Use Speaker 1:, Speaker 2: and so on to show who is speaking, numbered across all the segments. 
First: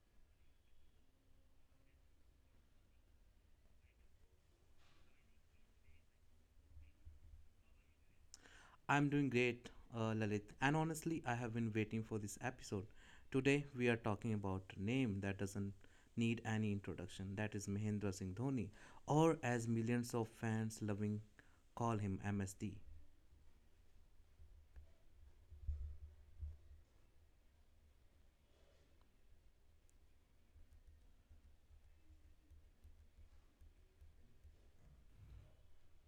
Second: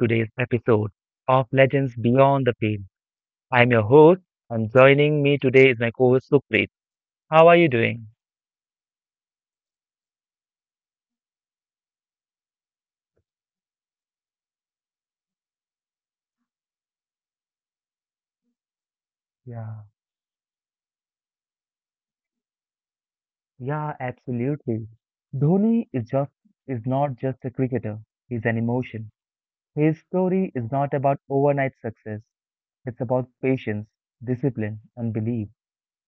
Speaker 1: today's episode of Legends Beyond the Field. I'm your host, and joining me today is my co-host Supreet. How are you doing?
Speaker 2: I'm doing great, Lalit, and honestly, I have been waiting for this episode. Today, we are talking about a name that doesn't need any introduction. That is Mahendra Singh Dhoni, or as
Speaker 1: Yeah,
Speaker 2: millions of fans loving call him MSD.
Speaker 1: yeah, absolutely. Dhoni is not just a cricketer. He's an emotion. His story is not about overnight success. It's about patience, discipline, and belief.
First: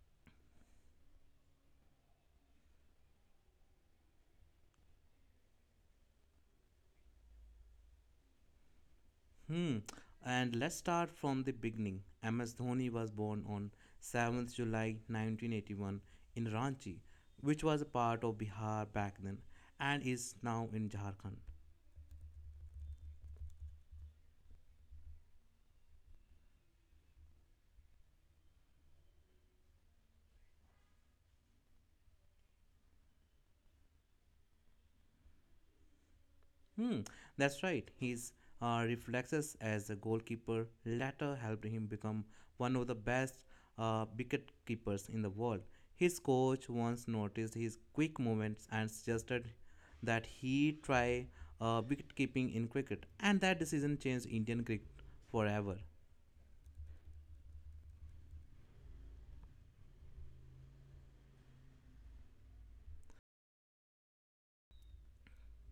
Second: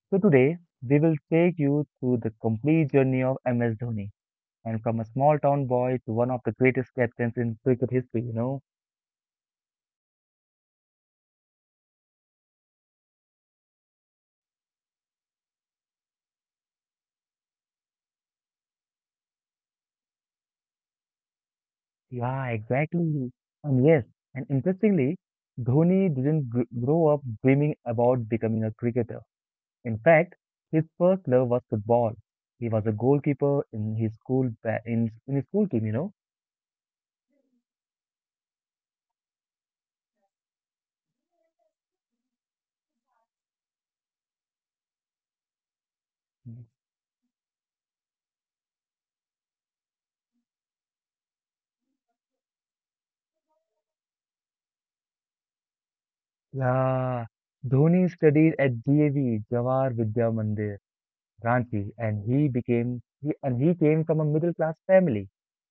Speaker 1: So today we will take you through the complete journey of MS Dhoni, and from a small town boy to one of the greatest captains in cricket history.
Speaker 2: Hmm. And let's start from the beginning. MS Dhoni was born on 7th July 1981 in Ranchi, which was a part of Bihar back then, and is now in Jharkhand.
Speaker 1: Yeah, exactly. And yes, and interestingly, Dhoni didn't grow up dreaming about becoming a cricketer. In fact, his first love was football. He was a goalkeeper in his school in his school team.
Speaker 2: Hmm, that's right. His reflexes as a goalkeeper later helped him become one of the best wicket keepers in the world. His coach once noticed his quick movements and suggested that he try wicket keeping in cricket, and that decision changed Indian cricket forever.
Speaker 1: Yeah, Dhoni studied at JV, Jawahar Vidya Mandir, Ranchi, and he came from a middle class family.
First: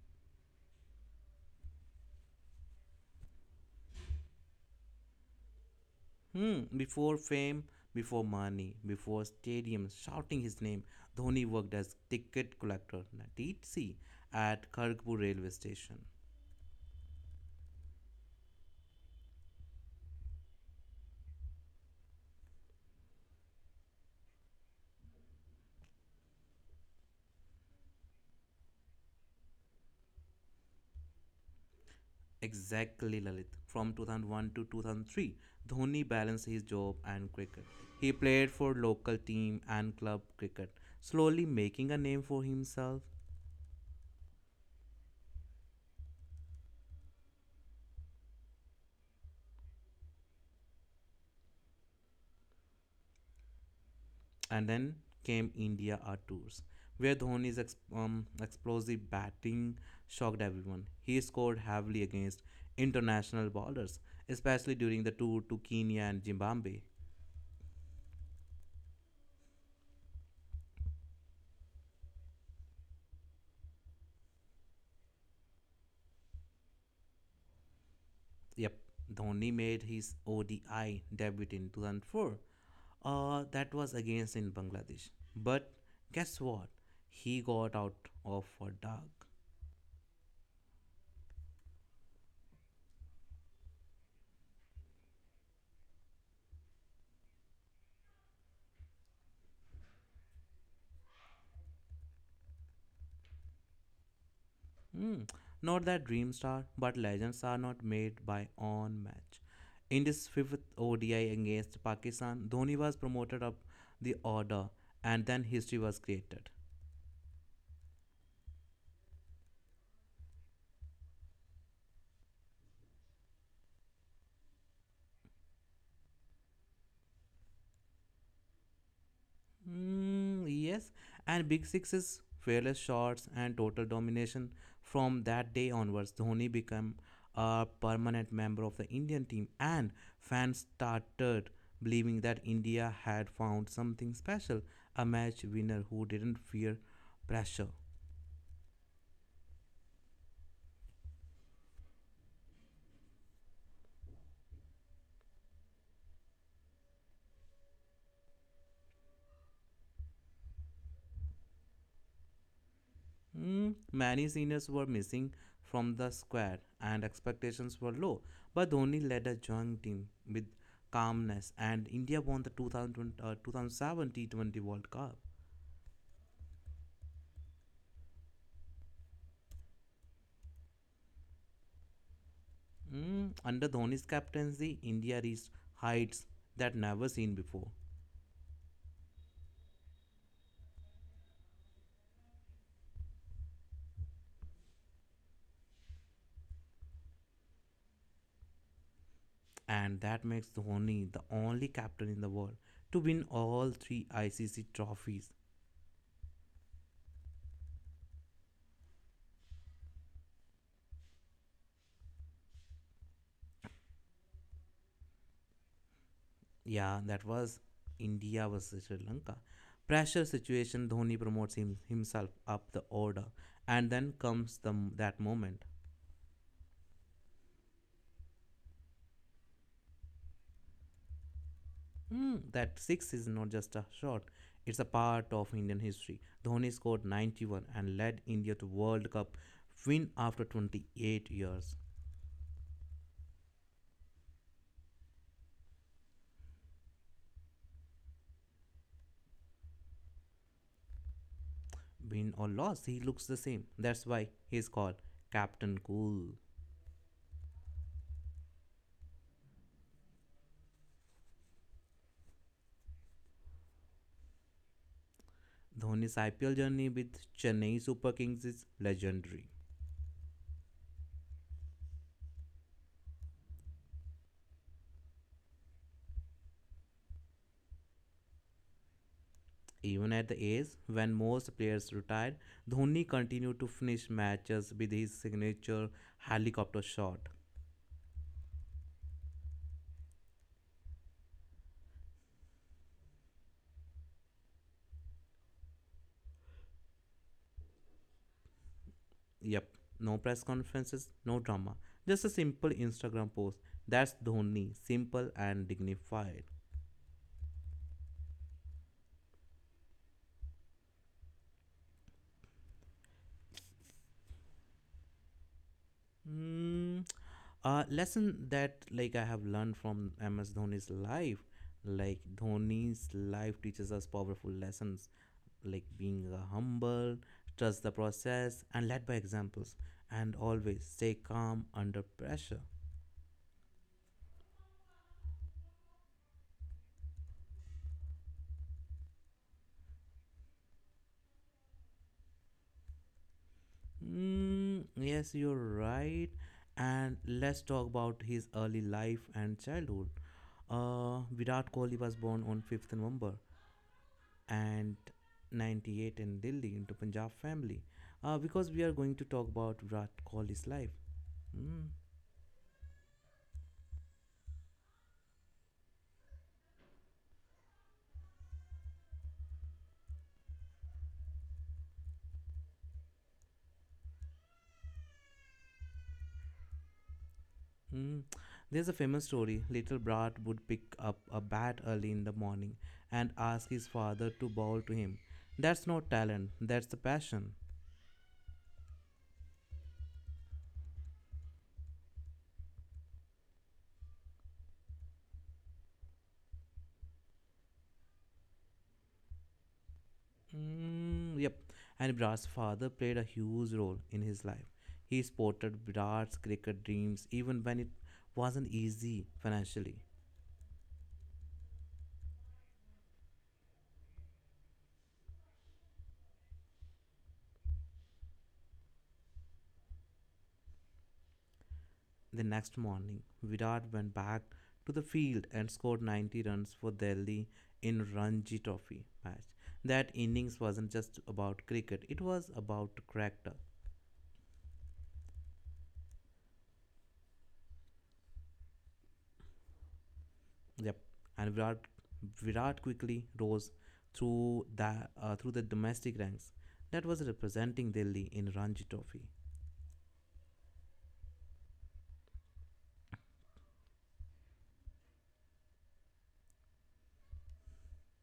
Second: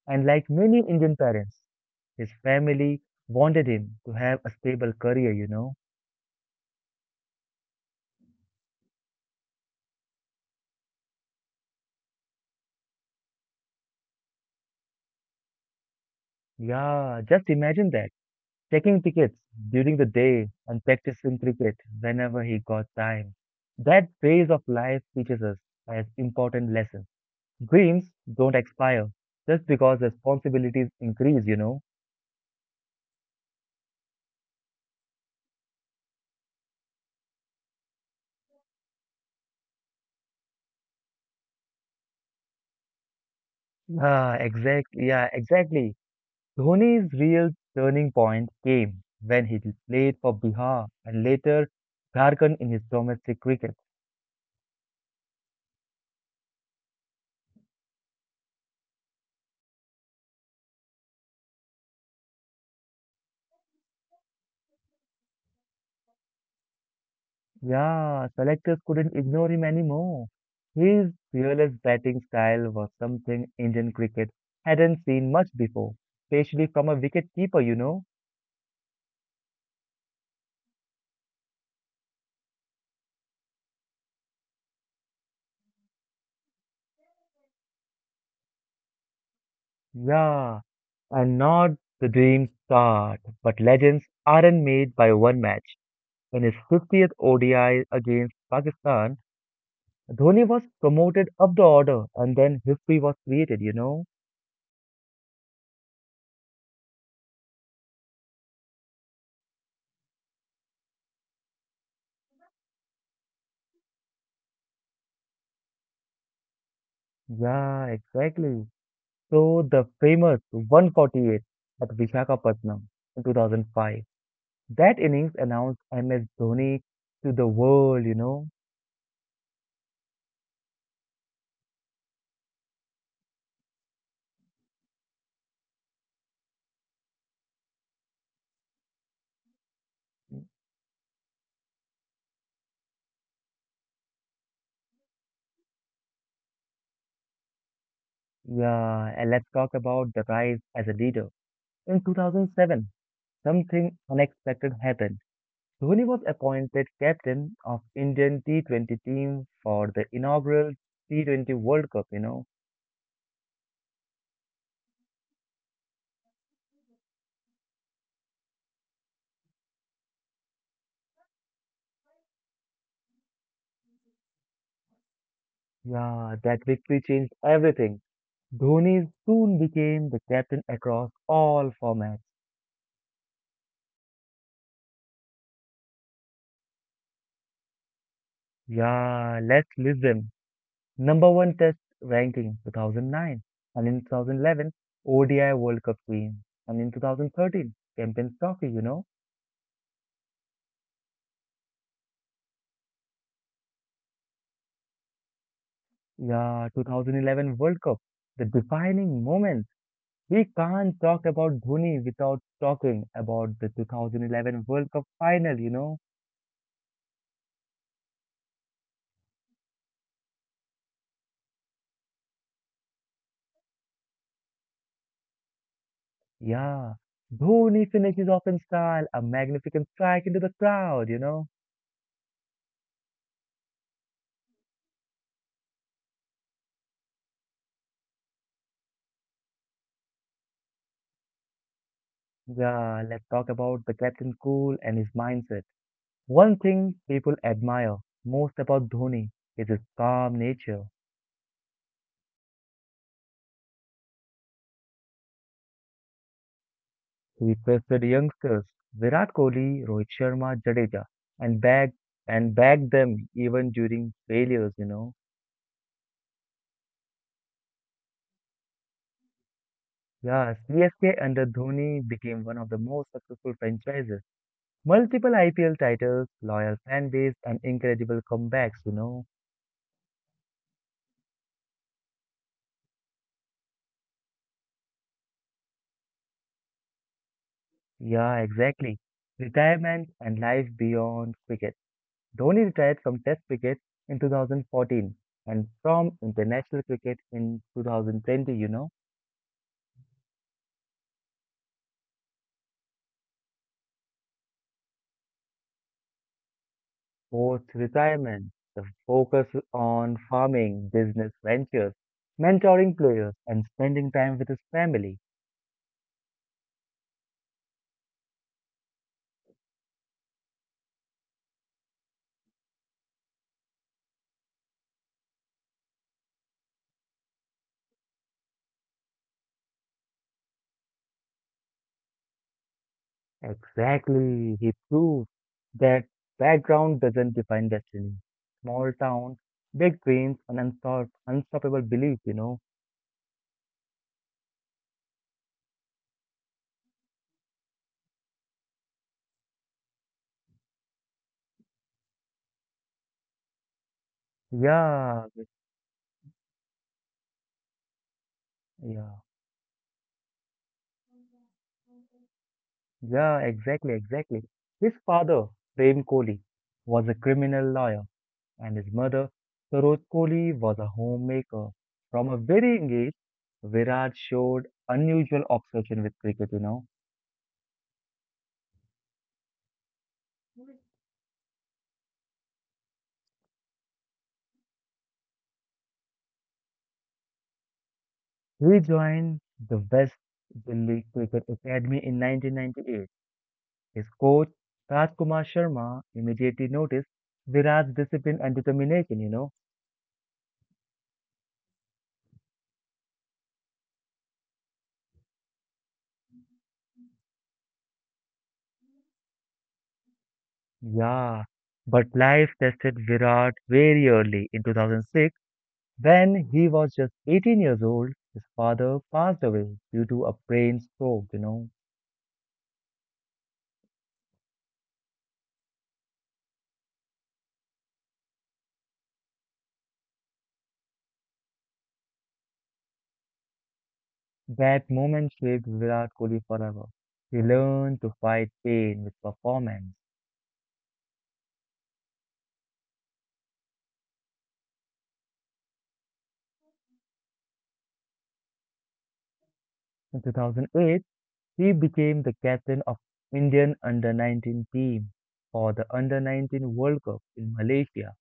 Speaker 1: And like many Indian parents, his family wanted him to have a stable career.
Speaker 2: Before fame, before money, before stadiums shouting his name, Dhoni worked as ticket collector, at TC at Kharagpur railway station.
Speaker 1: Yeah, just imagine that. Checking tickets during the day and practicing cricket whenever he got time. That phase of life teaches us as important lessons. Dreams don't expire just because responsibilities increase.
Speaker 2: Exactly, Lalit. From 2001 to 2003, Dhoni balanced his job and cricket. He played for local team and club cricket, slowly making a name for himself.
Speaker 1: Ah, exactly. Yeah, exactly. Dhoni's real turning point came when he played for Bihar and later Jharkhand in his domestic cricket.
Speaker 2: And then came India R tours, where Dhoni's explosive batting shocked everyone. He scored heavily against international bowlers, especially during the tour to Kenya and Zimbabwe.
Speaker 1: Yeah, selectors couldn't ignore him anymore. His fearless batting style was something Indian cricket hadn't seen much before, especially from a wicketkeeper.
Speaker 2: Yep, Dhoni made his ODI debut in 2004. That was against in Bangladesh. But guess what? He got out of for dark.
Speaker 1: Yeah, and not the dream start, but legends aren't made by one match. In his 50th ODI against Pakistan, Dhoni was promoted up the order and then history was created.
Speaker 2: Hmm, Not that dream star, but legends are not made by on match. In this fifth ODI against Pakistan, Dhoni was promoted up the order and then history was created.
Speaker 1: Yeah, exactly. So the famous 148 at Vishakhapatnam in 2005, that innings announced MS Dhoni to the world.
Speaker 2: Mm, yes, and Big Six fearless shots and total domination. From that day onwards, Dhoni became a permanent member of the Indian team, and fans started believing that India had found something special a match winner who didn't fear pressure.
Speaker 1: Yeah, and let's talk about the rise as a leader. In 2007, something unexpected happened. Dhoni was appointed captain of Indian T20 team for the inaugural T20 World Cup.
Speaker 2: Many seniors were missing from the squad and expectations were low, but Dhoni led a joint team with calmness and India won the 2007 T20 World Cup.
Speaker 1: Yeah, that victory changed everything. Dhoni soon became the captain across all formats.
Speaker 2: Under Dhoni's captaincy, India reached heights that never seen before,
Speaker 1: Yeah, let's list them. Number one test ranking 2009, and in 2011, ODI World Cup Queen, and in 2013, Champions Trophy.
Speaker 2: and that makes Dhoni the only captain in the world to win all three ICC trophies.
Speaker 1: Yeah, 2011 World Cup, the defining moment. We can't talk about Dhoni without talking about the 2011 World Cup final.
Speaker 2: Yeah, that was India versus Sri Lanka. Pressure situation, Dhoni promotes himself up the order. And then comes that moment.
Speaker 1: Yeah. Dhoni finishes off in style, a magnificent strike into the crowd.
Speaker 2: That six is not just a shot, it's a part of Indian history. Dhoni scored 91 and led India to World Cup win after 28 years.
Speaker 1: Yeah, let's talk about the captain cool and his mindset. One thing people admire most about Dhoni is his calm nature.
Speaker 2: Win or loss, he looks the same. That's why he's called Captain Cool.
Speaker 1: He trusted youngsters, Virat Kohli, Rohit Sharma, Jadeja, and bagged and bagged them even during failures.
Speaker 2: Dhoni's IPL journey with Chennai Super Kings is legendary.
Speaker 1: Yeah, CSK under Dhoni became one of the most successful franchises. Multiple IPL titles, loyal fan base, and incredible comebacks.
Speaker 2: Even at the age when most players retired, Dhoni continued to finish matches with his signature helicopter shot.
Speaker 1: Yeah, exactly. Retirement and life beyond cricket. Dhoni retired from Test cricket in 2014 and from international cricket in 2020.
Speaker 2: Yep, no press conferences, no drama, just a simple Instagram post. That's Dhoni, simple and dignified.
Speaker 1: Post retirement, the focus on farming, business ventures, mentoring players, and spending time with his family.
Speaker 2: Mm, a lesson that like I have learned from MS Dhoni's life, like Dhoni's life teaches us powerful lessons, like being humble, trust the process, and led by examples, and always stay calm under pressure.
Speaker 1: Exactly. He proved that background doesn't define destiny. Small town, big dreams, and unstoppable belief.
Speaker 2: Mm, yes, you're right. And let's talk about his early life and childhood. Virat Kohli was born on 5th November and
Speaker 1: Yeah,
Speaker 2: 98 in Delhi into Punjab family because we are going to
Speaker 1: yeah,
Speaker 2: talk about Virat Kohli's life. Mm,
Speaker 1: yeah, exactly, exactly. His father, Prem Kohli, was a criminal lawyer, and his mother, Saroj Kohli, was a homemaker. From a very young age, Virat showed unusual obsession with cricket.
Speaker 2: mm. There's a famous story. Little Brat would pick up a bat early in the morning and ask his father to bowl to him. That's not talent, that's the passion.
Speaker 1: He joined the West Delhi Cricket Academy in 1998. His coach, Rajkumar Sharma, immediately noticed Virat's discipline and determination.
Speaker 2: Mm, yep. And Brat's father played a huge role in his life. He supported Brat's cricket dreams even when it wasn't easy financially.
Speaker 1: Yeah, but life tested Virat very early in 2006 when he was just 18 years old. His father passed away due to a brain stroke.
Speaker 2: The next morning, Virat went back to the field and scored 90 runs for Delhi in Ranji Trophy match. That innings wasn't just about cricket; it was about character.
Speaker 1: That moment shaped Virat Kohli forever. He learned to fight pain with performance.
Speaker 2: Yep, and Virat quickly rose through the domestic ranks. That was representing Delhi in Ranji Trophy,
Speaker 1: In 2008, he became the captain of Indian under-19 team for the under-19 World Cup in Malaysia.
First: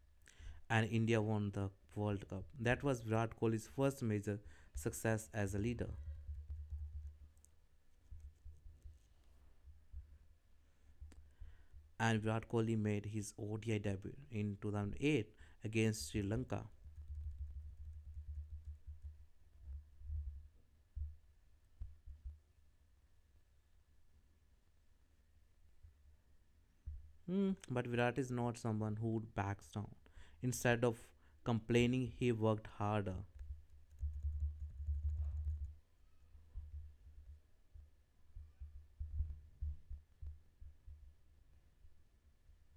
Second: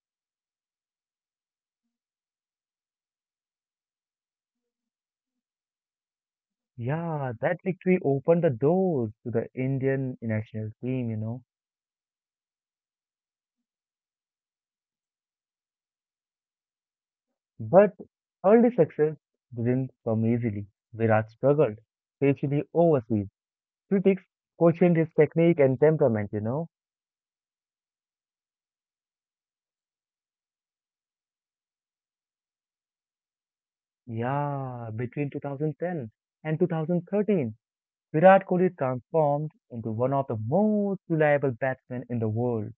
Speaker 2: and India won the World Cup. That was Virat Kohli's first major success as a leader.
Speaker 1: Yeah, that victory opened the doors to the Indian national team.
Speaker 2: And Virat Kohli made his ODI debut in 2008 against Sri Lanka.
Speaker 1: But early success didn't come easily. Virat struggled, especially overseas. Critics questioned his technique and temperament.
Speaker 2: But Virat is not someone who backs down. Instead of complaining, he worked harder.
Speaker 1: Yeah, between 2010 and 2013, Virat Kohli transformed into one of the most reliable batsmen in the world.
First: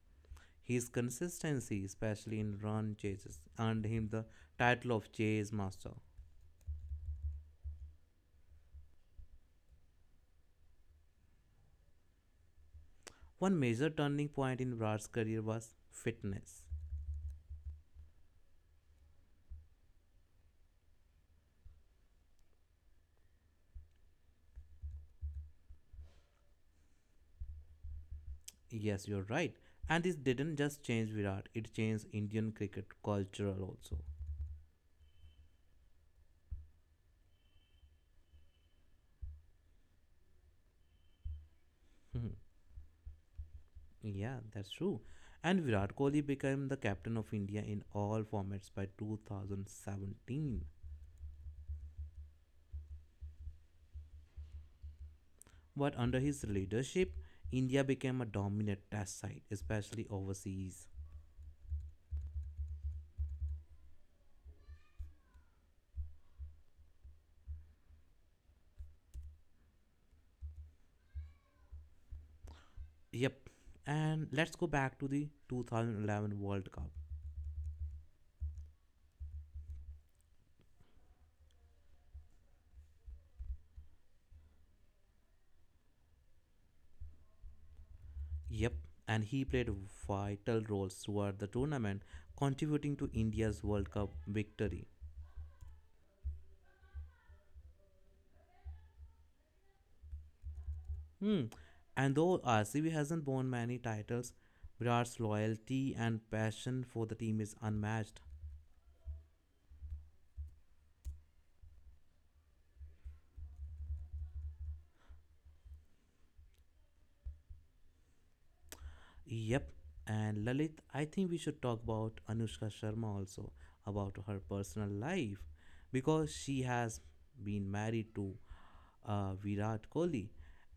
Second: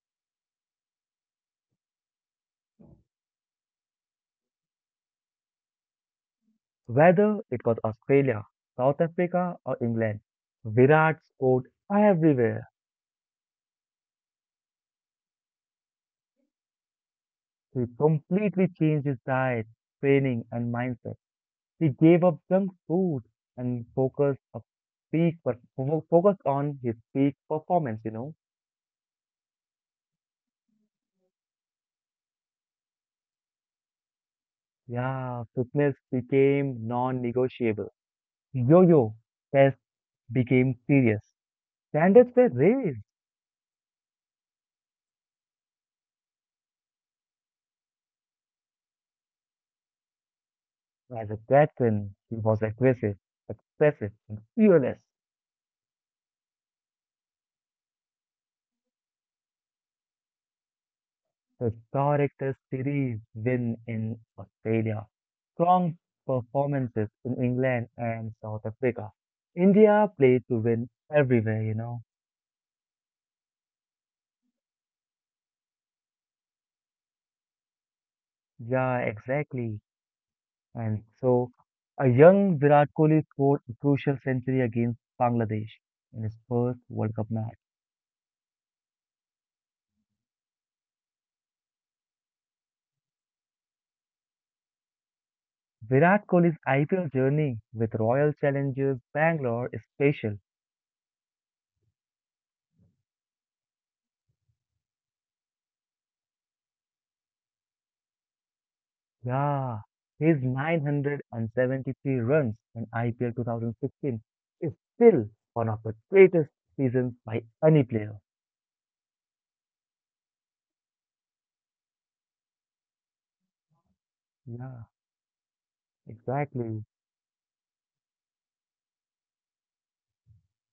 Speaker 2: His consistency, especially in run chases, earned him the title of Chase Master.
Speaker 1: Whether it was Australia, South Africa, or England, Virat scored everywhere.
Speaker 2: One major turning point in Virat's career was fitness.
Speaker 1: He completely changed his diet, training, and mindset. He gave up junk food and focused on his peak performance.
Speaker 2: Yes, you're right. And this didn't just change Virat, it changed Indian cricket culture also.
Speaker 1: Yeah, fitness became non-negotiable. Yo-yo test became serious.
Speaker 2: Hmm.
Speaker 1: Standards were raised.
Speaker 2: Yeah, that's true. And Virat Kohli became the captain of India in all formats by 2017.
Speaker 1: As a captain, he was aggressive, expressive, and fearless.
Speaker 2: But under his leadership, India became a dominant test side, especially overseas.
Speaker 1: Historic Test series win in Australia, strong performances in England and South Africa. India played to win everywhere.
Speaker 2: Yep. And let's go back to the 2011 World Cup.
Speaker 1: Yeah, exactly. And so a young Virat Kohli scored a crucial century against Bangladesh in his first World Cup match.
Speaker 2: Yep. And he played vital roles throughout the tournament, contributing to India's World Cup victory.
Speaker 1: Virat Kohli's IPL journey with Royal Challengers Bangalore is special.
Speaker 2: Hmm. And though RCB hasn't won many titles, Virat's loyalty and passion for the team is unmatched.
Speaker 1: Yeah, his 973 runs in IPL 2016 is still one of the greatest seasons by any player.
Speaker 2: Yep. And Lalit, I think we should talk about Anushka Sharma also, about her personal
Speaker 1: Yeah,
Speaker 2: life, because she
Speaker 1: exactly.
Speaker 2: has been married to Virat Kohli,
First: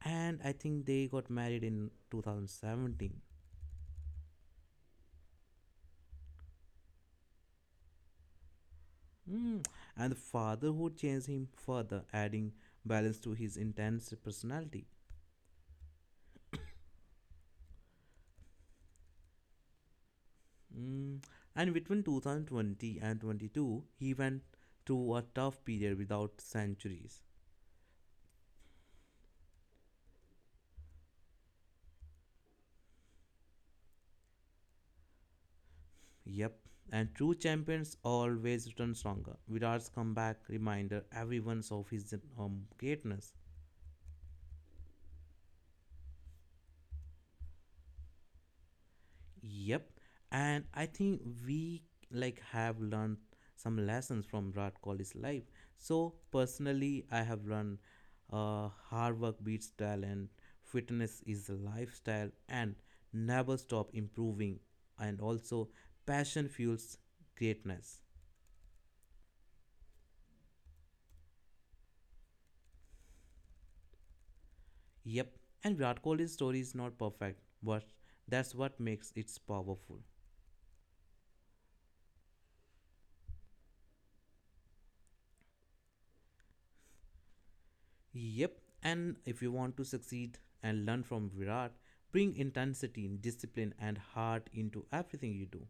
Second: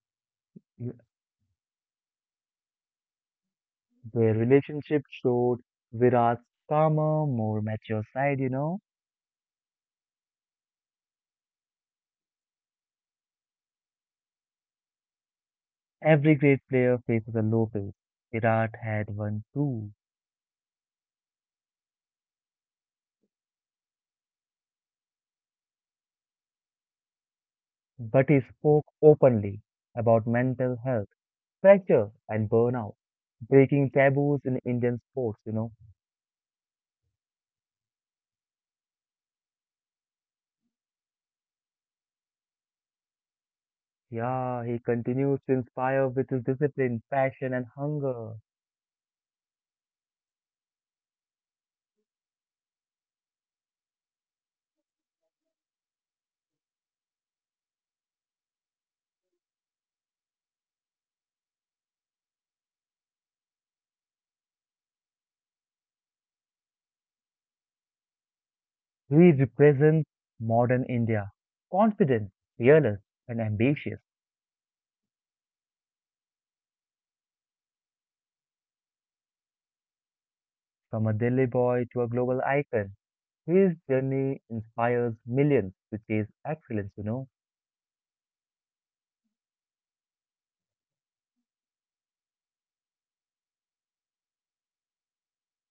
Speaker 2: and I think
Speaker 1: You-
Speaker 2: they got married in 2017.
Speaker 1: Their relationship showed Virat's calmer, more mature side.
Speaker 2: Hmm. And the fatherhood changed him further, adding balance to his intense personality.
Speaker 1: Every great player faces a low phase. Virat had one too,
Speaker 2: Mm. And between 2020 and 22, he went through a tough period without centuries.
Speaker 1: but he spoke openly about mental health, pressure, and burnout, breaking taboos in Indian sports.
Speaker 2: Yep. And true champions always return stronger. Virat's comeback reminder everyone's of his greatness.
Speaker 1: Yeah, he continues to inspire with his discipline, passion, and hunger.
Speaker 2: Yep. And I think we like have learned some lessons from Virat Kohli's life. So personally, I have learned hard work beats talent, fitness is a lifestyle, and never stop improving. And also, passion fuels greatness.
Speaker 1: He represents modern India, confident, fearless, and ambitious.
Speaker 2: Yep. And Virat Kohli's story is not perfect, but that's what makes it powerful.
Speaker 1: From a Delhi boy to a global icon, his journey inspires millions to chase excellence.
Speaker 2: Yep, and if you want to succeed and learn from Virat, bring intensity, discipline, and heart into everything you do.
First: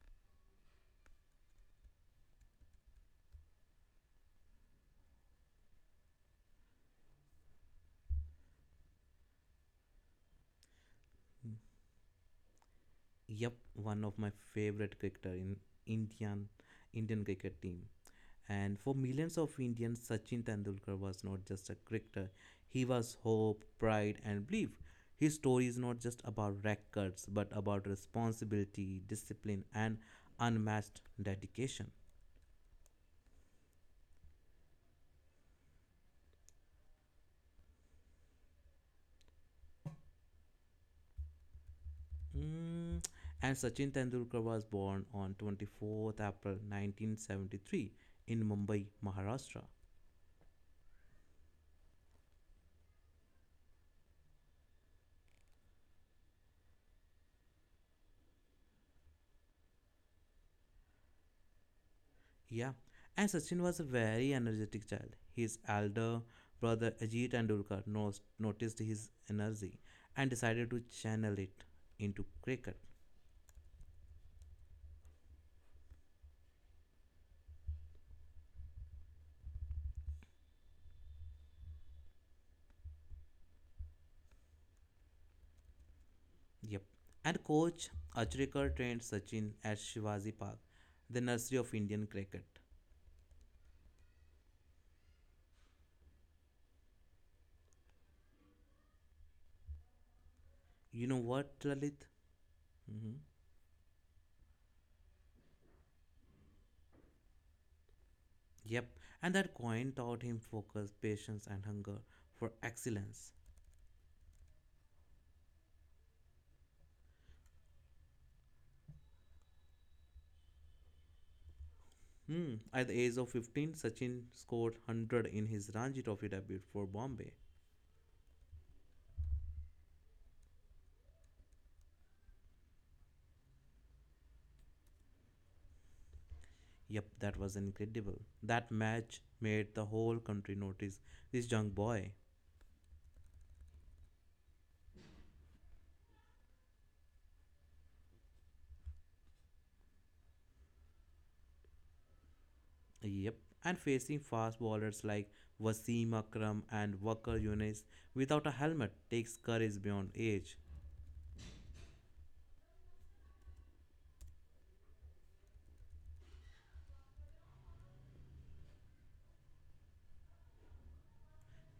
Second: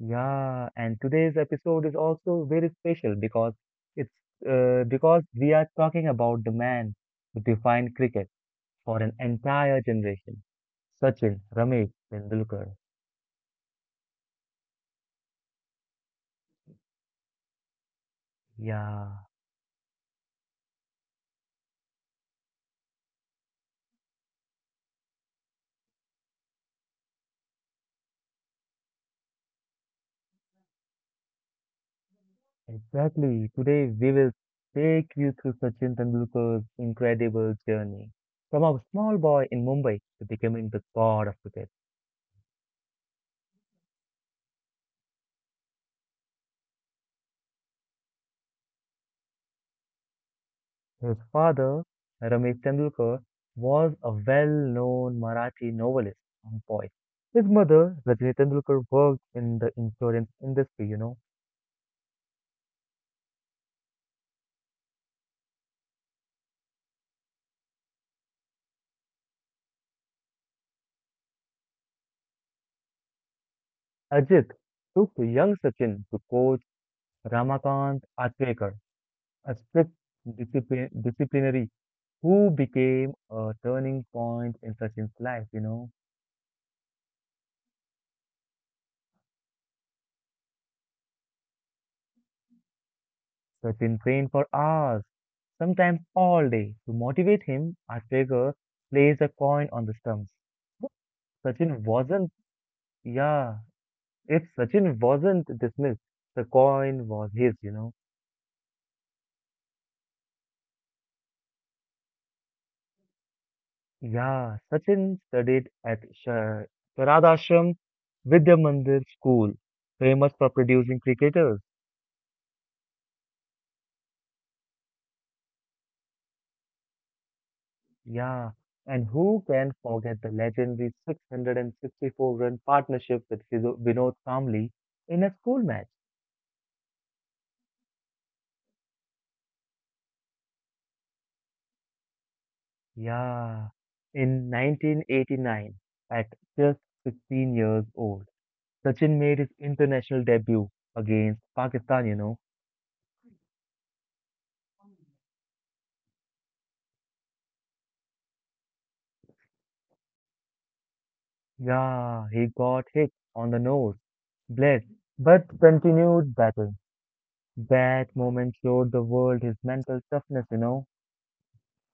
Speaker 1: Yeah, and today's episode is also very special it's because we are talking about the man who defined cricket for an entire generation, Sachin Ramesh Tendulkar.
Speaker 2: Yep, one of my favorite cricketer in Indian Indian cricket team. And for
Speaker 1: Yeah.
Speaker 2: millions of Indians, Sachin Tendulkar was not just a cricketer; he was hope, pride, and belief. His story is not just about records, but about responsibility, discipline, and unmatched dedication.
Speaker 1: Exactly. Today we will take you through Sachin Tendulkar's incredible journey from a small boy in Mumbai to becoming the god of cricket.
Speaker 2: Mm, And Sachin Tendulkar was born on 24th April 1973 in Mumbai, Maharashtra.
Speaker 1: His father, Ramesh Tendulkar, was a well-known Marathi novelist and poet. His mother, Rajni Tendulkar, worked in the insurance industry.
Speaker 2: Yeah, and Sachin was a very energetic child. His elder brother Ajit Tendulkar noticed his energy and decided to channel it into cricket.
Speaker 1: Ajit took to young Sachin to coach Ramakant Achrekar, a strict disciplinary who became a turning point in Sachin's life.
Speaker 2: Yep. And coach Achrekar trained Sachin at Shivaji Park, the nursery of Indian cricket.
Speaker 1: Sachin trained for hours, sometimes all day. To motivate him, Arteta placed a coin on the stumps. If
Speaker 2: You know what,
Speaker 1: Sachin
Speaker 2: Lalit?
Speaker 1: wasn't,
Speaker 2: Hmm.
Speaker 1: Yeah, if Sachin wasn't dismissed, the coin was his.
Speaker 2: Yep, and that coin taught him focus, patience, and hunger for excellence.
Speaker 1: Yeah, Sachin studied at Sharadashram Vidya Mandir School, famous for producing cricketers.
Speaker 2: Hmm. At the age of 15, Sachin scored 100 in his Ranji Trophy debut for Bombay.
Speaker 1: Yeah, and who can forget the legendary 664 run partnership with Vinod Kamli in a school match?
Speaker 2: Yep, that was incredible. That match made the whole country notice this young boy.
Speaker 1: Yeah, in 1989, at just 16 years old, Sachin made his international debut against Pakistan.
Speaker 2: Yep, and facing fast bowlers like Wasim Akram and Wakar Yunis without a helmet takes courage beyond age.
Speaker 1: Yeah, he got hit on the nose, bled, but continued battle. That moment showed the world his mental toughness.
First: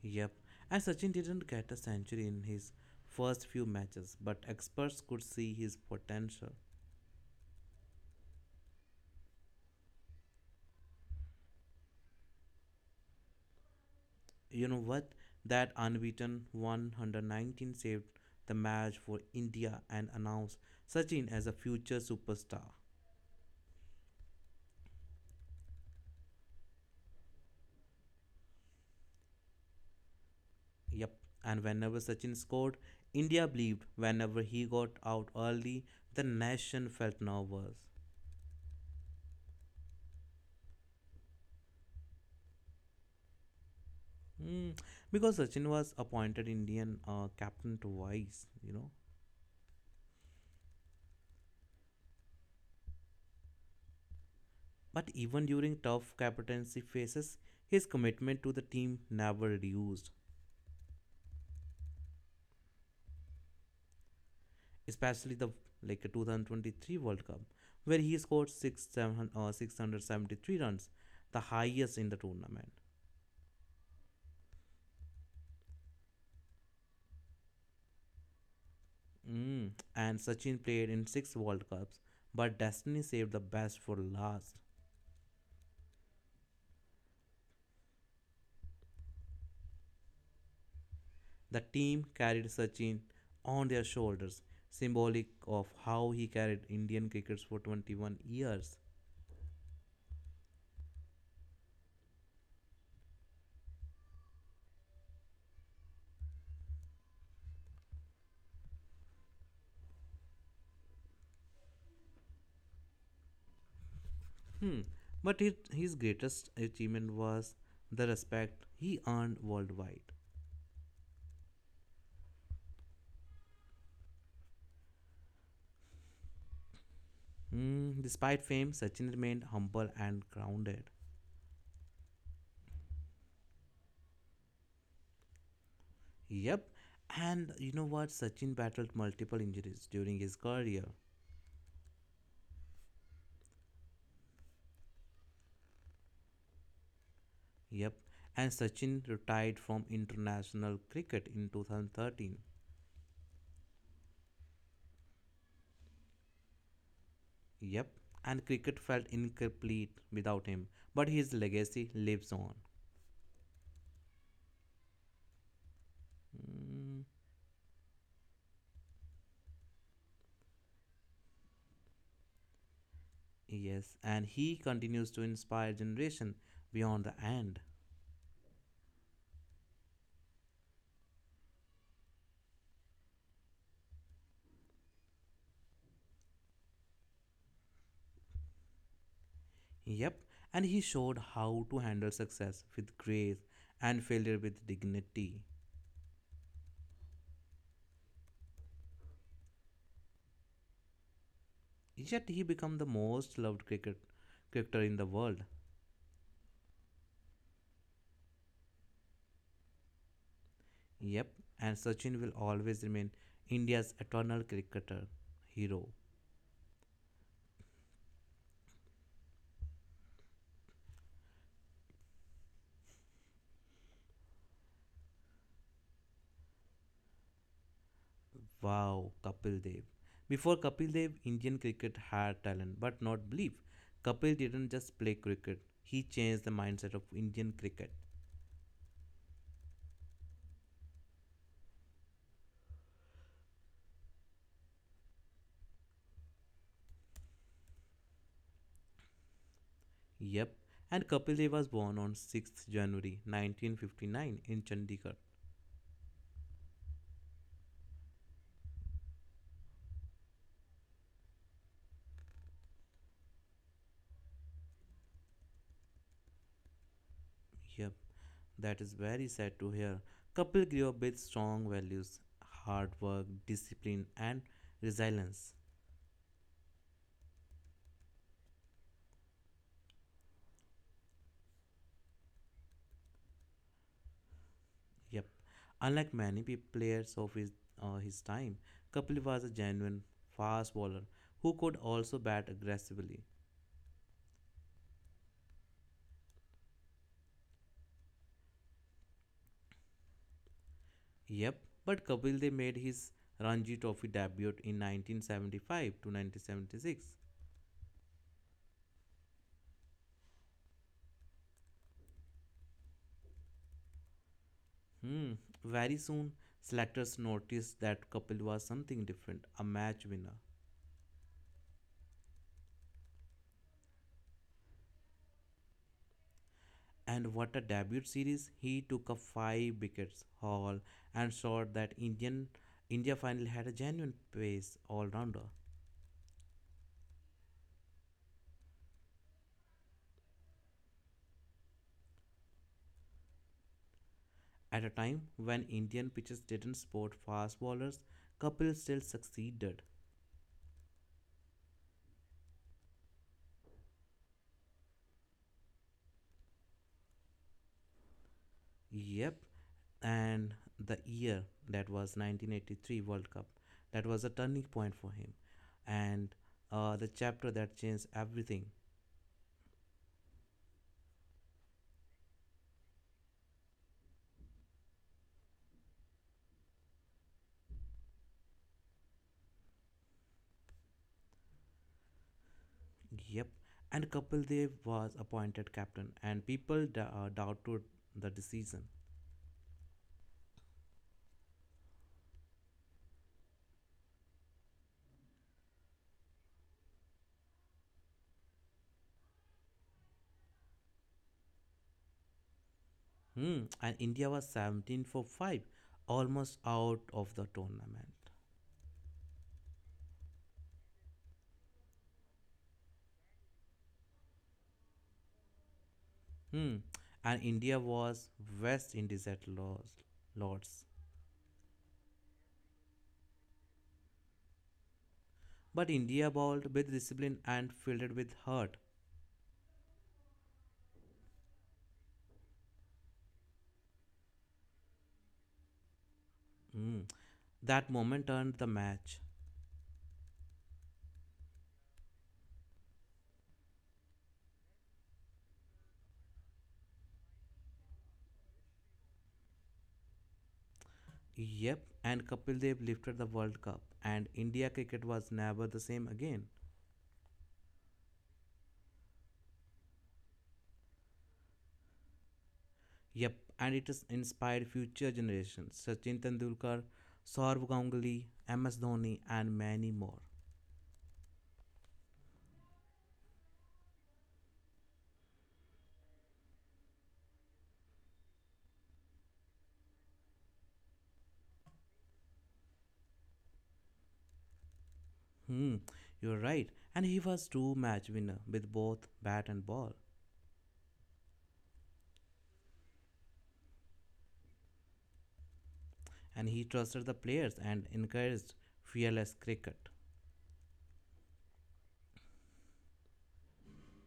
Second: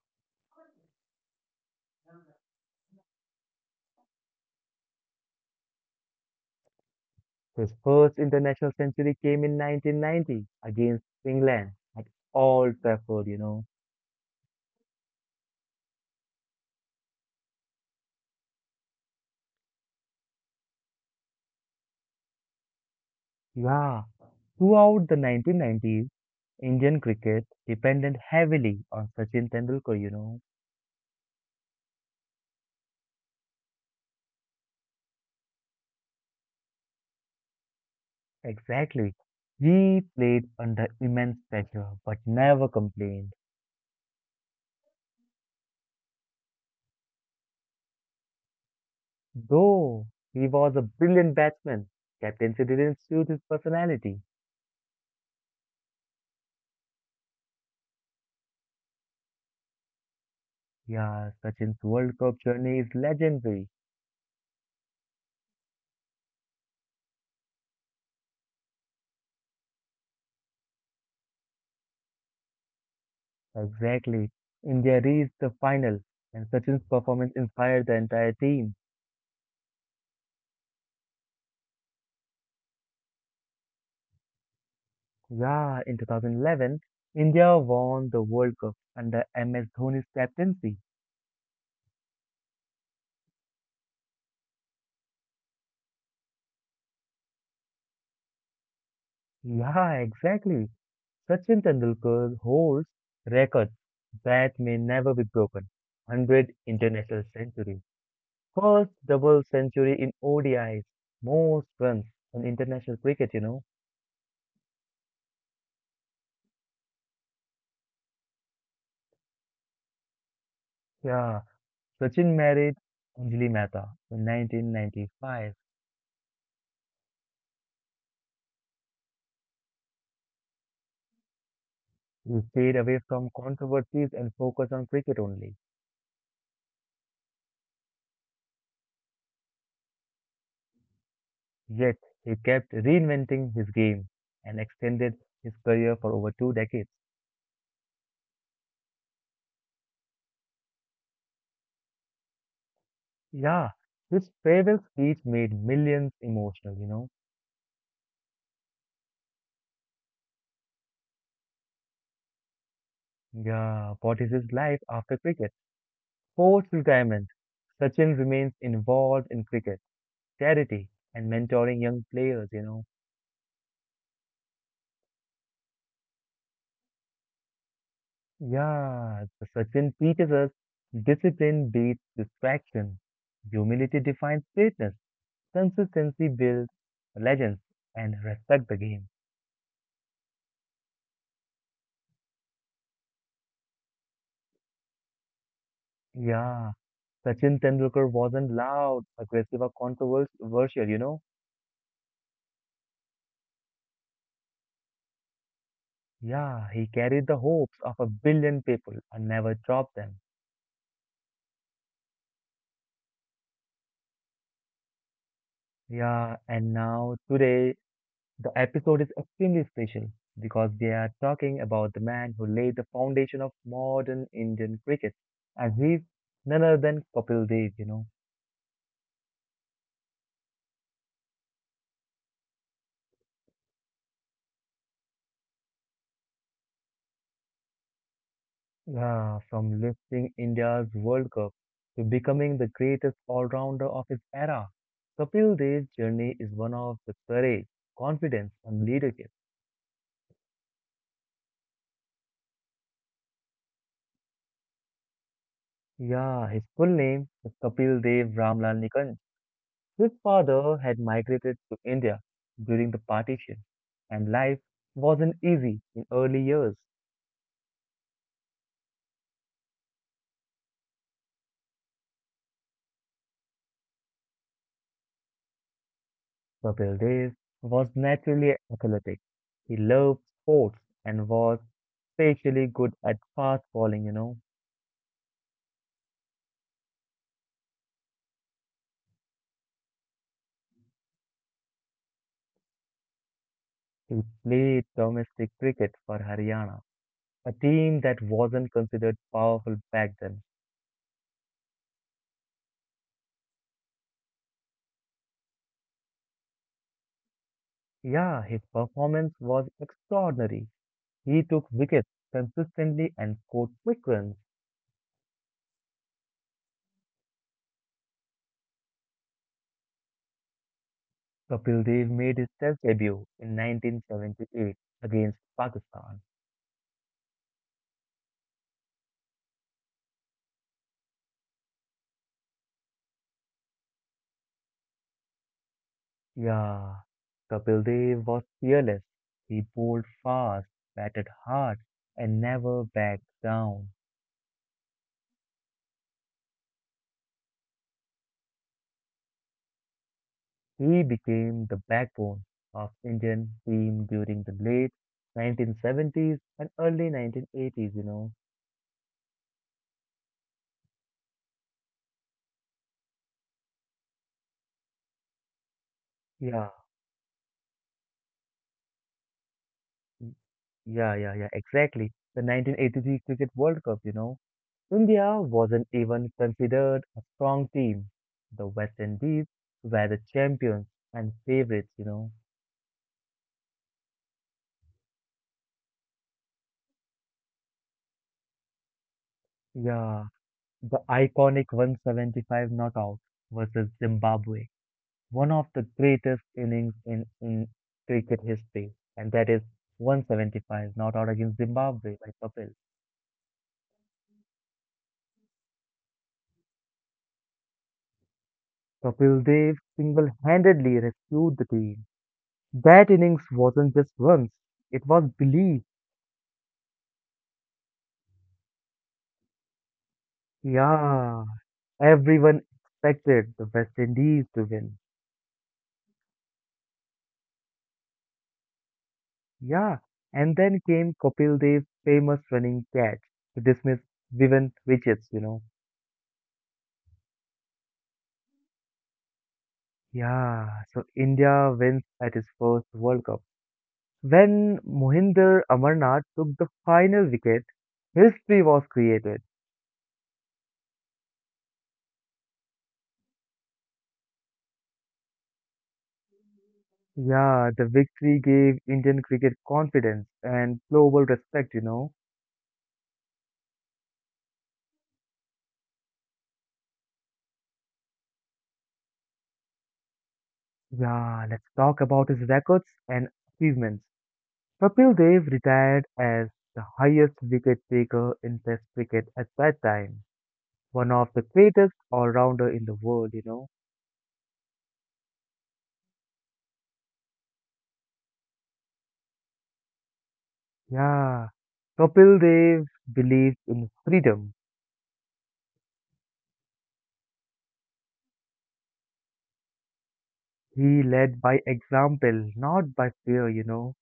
Speaker 2: Yep, and Sachin didn't get a century in his first few matches, but experts could see his potential.
Speaker 1: His first international century came in 1990 against England at Old Trafford.
Speaker 2: You know what? That unbeaten 119 saved the match for India and announced Sachin as a future superstar.
Speaker 1: Yeah. Throughout the 1990s, Indian cricket depended heavily on Sachin Tendulkar.
Speaker 2: Yep, and whenever Sachin scored, India believed. Whenever he got out early, the nation felt nervous.
Speaker 1: Exactly. He played under immense pressure but never complained.
Speaker 2: Hmm, Because Sachin was appointed Indian captain twice.
Speaker 1: Though he was a brilliant batsman, captaincy didn't suit his personality.
Speaker 2: But even during tough captaincy phases, his commitment to the team never reduced,
Speaker 1: Yeah, Sachin's World Cup journey is legendary.
Speaker 2: especially the like 2023 World Cup, where he scored 673 runs, the highest in the tournament.
Speaker 1: Exactly. India reached the final, and Sachin's performance inspired the entire team.
Speaker 2: Mm. And Sachin played in six World Cups, but destiny saved the best for last.
Speaker 1: Yeah, in 2011, India won the World Cup under MS Dhoni's captaincy.
Speaker 2: The team carried Sachin on their shoulders, symbolic of how he carried Indian cricket for 21 years.
Speaker 1: Yeah, exactly. Sachin Tendulkar holds records that may never be broken. 100 international centuries. First double century in ODIs. Most runs in international cricket.
Speaker 2: Hmm. But his greatest achievement was the respect he earned worldwide.
Speaker 1: Yeah, Sachin married Anjali Mehta in 1995.
Speaker 2: Hmm. Despite fame, Sachin remained humble and grounded.
Speaker 1: He stayed away from controversies and focused on cricket only.
Speaker 2: Yep. And you know what? Sachin battled multiple injuries during his career.
Speaker 1: Yet, he kept reinventing his game and extended his career for over two decades.
Speaker 2: Yep. And Sachin retired from international cricket in 2013.
Speaker 1: Yeah, his farewell speech made millions emotional.
Speaker 2: Yep. And cricket felt incomplete without him. But his legacy lives on.
Speaker 1: Yeah, what is his life after cricket? Post
Speaker 2: Hmm.
Speaker 1: retirement, Sachin remains involved in cricket, charity, and mentoring young players.
Speaker 2: Yes, and he continues to inspire generation beyond the end.
Speaker 1: Yeah, so Sachin teaches us discipline beats distraction. Humility defines greatness. Consistency builds legends and respect the game.
Speaker 2: Yep, and he showed how to handle success with grace and failure with dignity.
Speaker 1: Yeah, Sachin Tendulkar wasn't loud, aggressive, or controversial.
Speaker 2: Yet he became the most loved cricketer in the world.
Speaker 1: Yeah, he carried the hopes of a billion people and never dropped them.
Speaker 2: Yep, and Sachin will always remain India's eternal cricketer hero.
Speaker 1: Yeah, and now today the episode is extremely special because we are talking about the man who laid the foundation of modern Indian cricket, and he's none other than Kapil Dev.
Speaker 2: Wow, Kapil Dev. Before Kapil Dev, Indian cricket had talent but not belief. Kapil didn't just play cricket, he changed the mindset of Indian cricket.
Speaker 1: Yeah, from lifting India's World Cup to becoming the greatest all-rounder of his era, Kapil Dev's journey is one of the courage, confidence, and leadership.
Speaker 2: Yep, and Kapil Dev was born on 6th January 1959 in Chandigarh.
Speaker 1: Yeah, his full name is Kapil Dev Ramlal Nikhanj. His father had migrated to India during the partition, and life wasn't easy in early years.
Speaker 2: Yep, that is very sad to hear. Kapil grew up with strong values, hard work, discipline, and resilience.
Speaker 1: Kapil Dev was naturally athletic. He loved sports and was especially good at fast bowling.
Speaker 2: Yep, unlike many players of his time, Kapil was a genuine fast bowler who could also bat aggressively.
Speaker 1: He played domestic cricket for Haryana, a team that wasn't considered powerful back then.
Speaker 2: Yep, but Kapil Dev made his Ranji Trophy debut in 1975 to 1976.
Speaker 1: Yeah, his performance was extraordinary. He took wickets consistently and scored quick runs.
Speaker 2: Hmm. Very soon, selectors noticed that Kapil was something different, a match winner.
Speaker 1: Kapil Dev made his test debut in 1978 against Pakistan.
Speaker 2: And what a debut series! He took up five wickets haul and showed that India finally had a genuine pace all-rounder.
Speaker 1: Yeah, Kapil Dev was fearless. He bowled fast, batted hard, and never backed down.
Speaker 2: At a time when Indian pitches didn't support fast bowlers, Kapil still succeeded.
Speaker 1: He became the backbone of Indian team during the late 1970s and early 1980s.
Speaker 2: Yep, and the year that was 1983 World Cup, that was a turning point for him, and
Speaker 1: Yeah,
Speaker 2: the chapter that changed everything.
Speaker 1: y- yeah, yeah, yeah, exactly. The 1983 Cricket World Cup. India wasn't even considered a strong team. The West Indies were the champions and favorites.
Speaker 2: Yep. And Kapildev was appointed captain, and people doubted the decision.
Speaker 1: Yeah, the iconic 175 knockout versus Zimbabwe. One of the greatest innings in cricket history, and that is 175, not out against Zimbabwe by Kapil.
Speaker 2: Hmm. And India was 17 for 5, almost out of the tournament.
Speaker 1: Kapil Dev single-handedly rescued the team. That innings wasn't just runs, it was belief.
Speaker 2: Hmm. And India was West Indies at Lords. Lords.
Speaker 1: Yeah, everyone expected the West Indies to win.
Speaker 2: But India bowled with discipline and fielded with heart.
Speaker 1: Yeah, and then came Kapil Dev's famous running catch to dismiss Vivan Richards.
Speaker 2: Hmm. That moment turned the match.
Speaker 1: Yeah, so India wins at its first World Cup. When Mohinder Amarnath took the final wicket, history was created.
Speaker 2: Yep. And Kapil Dev lifted the World Cup, and India cricket was never the same again.
Speaker 1: Yeah, the victory gave Indian cricket confidence and global respect.
Speaker 2: Yep, and it has inspired future generations. Sachin Tendulkar, Saurav Ganguly, MS Dhoni, and many more.
Speaker 1: Yeah, let's talk about his records and achievements. Kapil Dev retired as the highest wicket taker in Test cricket at that time, one of the greatest all-rounder in the world.
Speaker 2: Hmm, you're right. And he was true match winner with both bat and ball.
Speaker 1: Yeah, Kapil Dev believed in freedom.
Speaker 2: And he trusted the players and encouraged fearless cricket.
Speaker 1: He led by example, not by fear.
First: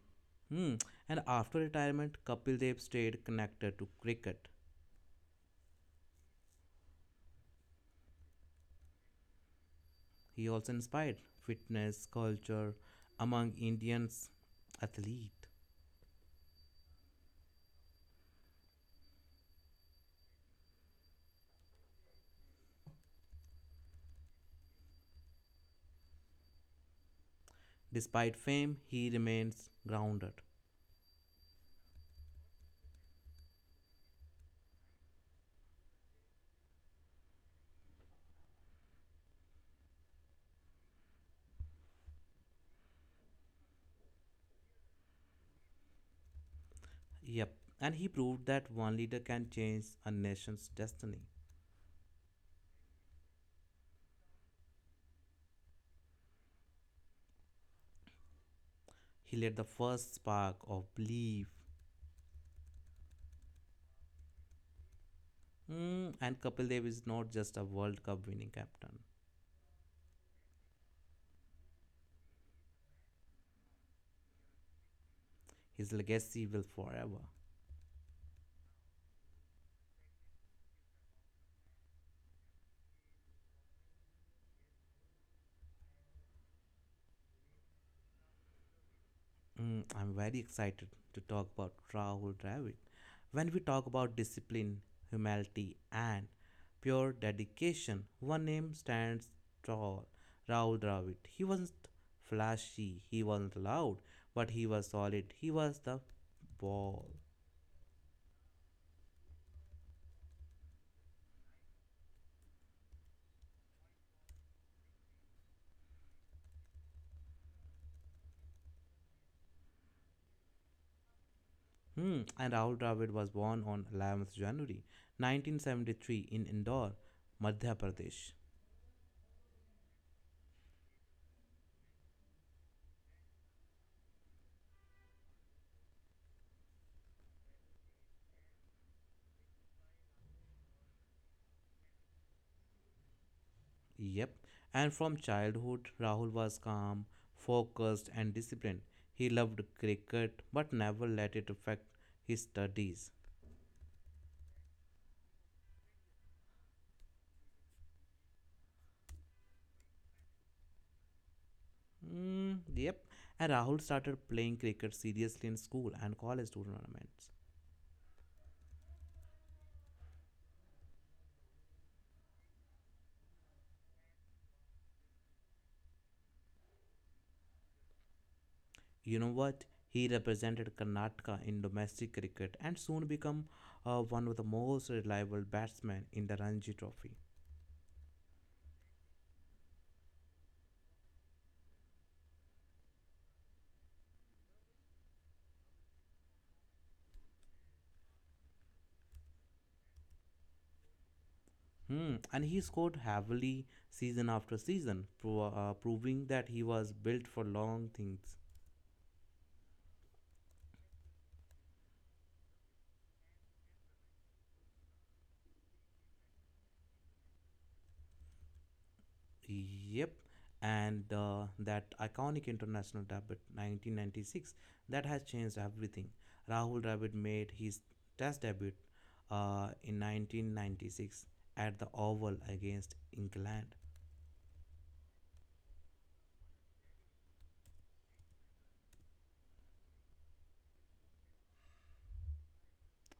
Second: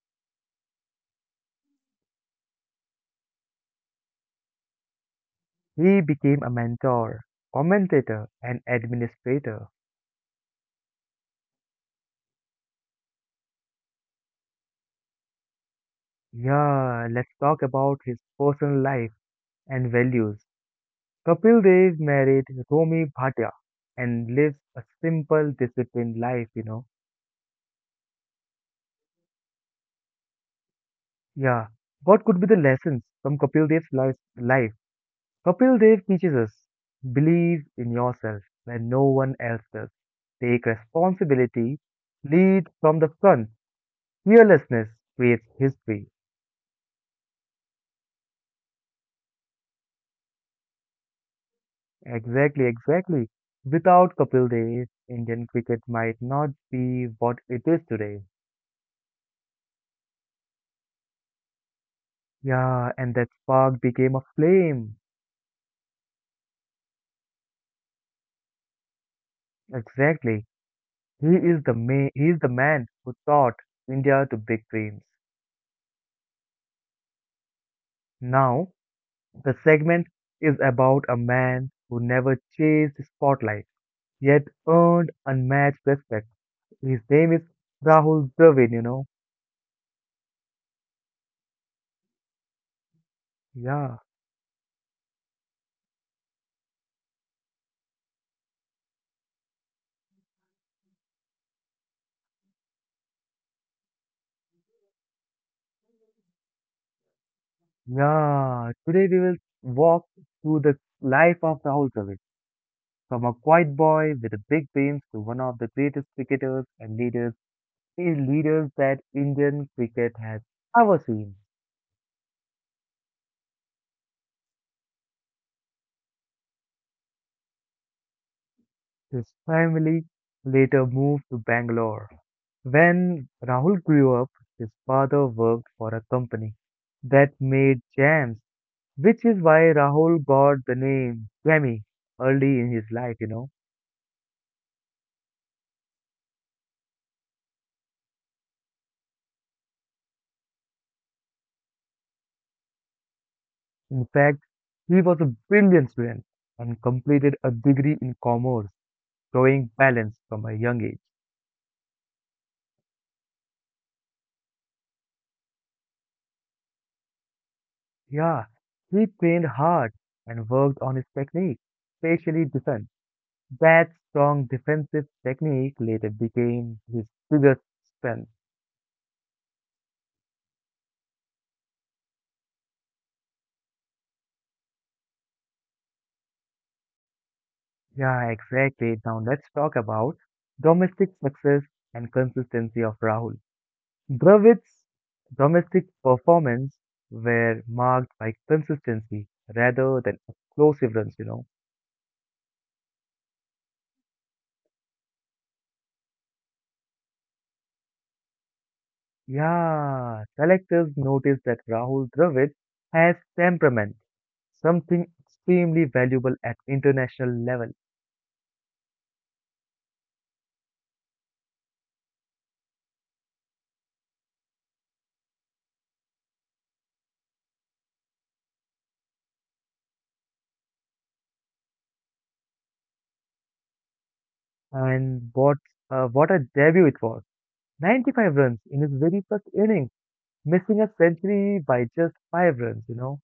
Speaker 2: Hmm, and after retirement, Kapil Dev stayed connected to cricket.
Speaker 1: He became a mentor, commentator, and administrator.
Speaker 2: He also inspired fitness culture among Indians athlete.
Speaker 1: Yeah, let's talk about his personal life and values. Kapil Dev married Romi Bhatia and lives a simple, disciplined life.
Speaker 2: Despite fame, he remains grounded.
Speaker 1: Yeah, what could be the lessons from Kapil Dev's life? Kapil Dev teaches us believe in yourself when no one else does, take responsibility, lead from the front. Fearlessness creates history.
Speaker 2: Yep, and he proved that one leader can change a nation's destiny.
Speaker 1: Exactly, exactly. Without Kapil Dev, Indian cricket might not be what it is today.
Speaker 2: He lit the first spark of belief.
Speaker 1: Yeah, and that spark became a flame.
Speaker 2: Mm, and Kapil Dev is not just a World Cup winning captain,
Speaker 1: Exactly. He is the ma- he is the man who taught India to big dreams.
Speaker 2: his legacy will forever.
Speaker 1: Now, the segment is about a man who never chased spotlight, yet earned unmatched respect. His name is Rahul Dravid.
Speaker 2: Mm, I'm very excited to talk about Rahul Dravid. When we talk
Speaker 1: Yeah.
Speaker 2: about discipline, humility, and pure dedication, one name stands tall Rahul Dravid. He wasn't flashy, he wasn't loud, but he was solid. He was the ball.
Speaker 1: Yeah, today we will walk through the life of Rahul Dravid, from a quiet boy with a big dreams to one of the greatest cricketers and leaders that Indian cricket has ever seen.
Speaker 2: Hmm. And Rahul Dravid was born on 11th January 1973 in Indore, Madhya Pradesh.
Speaker 1: His family later moved to Bangalore. When Rahul grew up, his father worked for a company that made jams, which is why Rahul got the name Jammy early in his life.
Speaker 2: Yep. And from childhood, Rahul was calm, focused, and disciplined. He loved cricket but never let it affect his studies.
Speaker 1: In fact, he was a brilliant student and completed a degree in commerce, showing balance from a young age.
Speaker 2: Mm, yep. And Rahul started playing cricket seriously in school and college tournaments.
Speaker 1: Yeah, he trained hard and worked on his technique, especially defense. That strong defensive technique later became his biggest strength.
Speaker 2: You know what? He represented Karnataka in domestic cricket and soon became one of the most reliable batsmen in the Ranji Trophy.
Speaker 1: Yeah, exactly. Now let's talk about domestic success and consistency of Rahul. Dravid's domestic performance were marked by consistency rather than explosive runs.
Speaker 2: Hmm, and he scored heavily season after season, proving that he was built for long things.
Speaker 1: Yeah, selectors noticed that Rahul Dravid has temperament, something extremely valuable at international level.
Speaker 2: Yep, and that iconic international debut 1996 that has changed everything. Rahul Dravid made his test debut in 1996 at the Oval against England.
Speaker 1: And what a debut it was! 95 runs in his very first innings, missing a century by just 5 runs.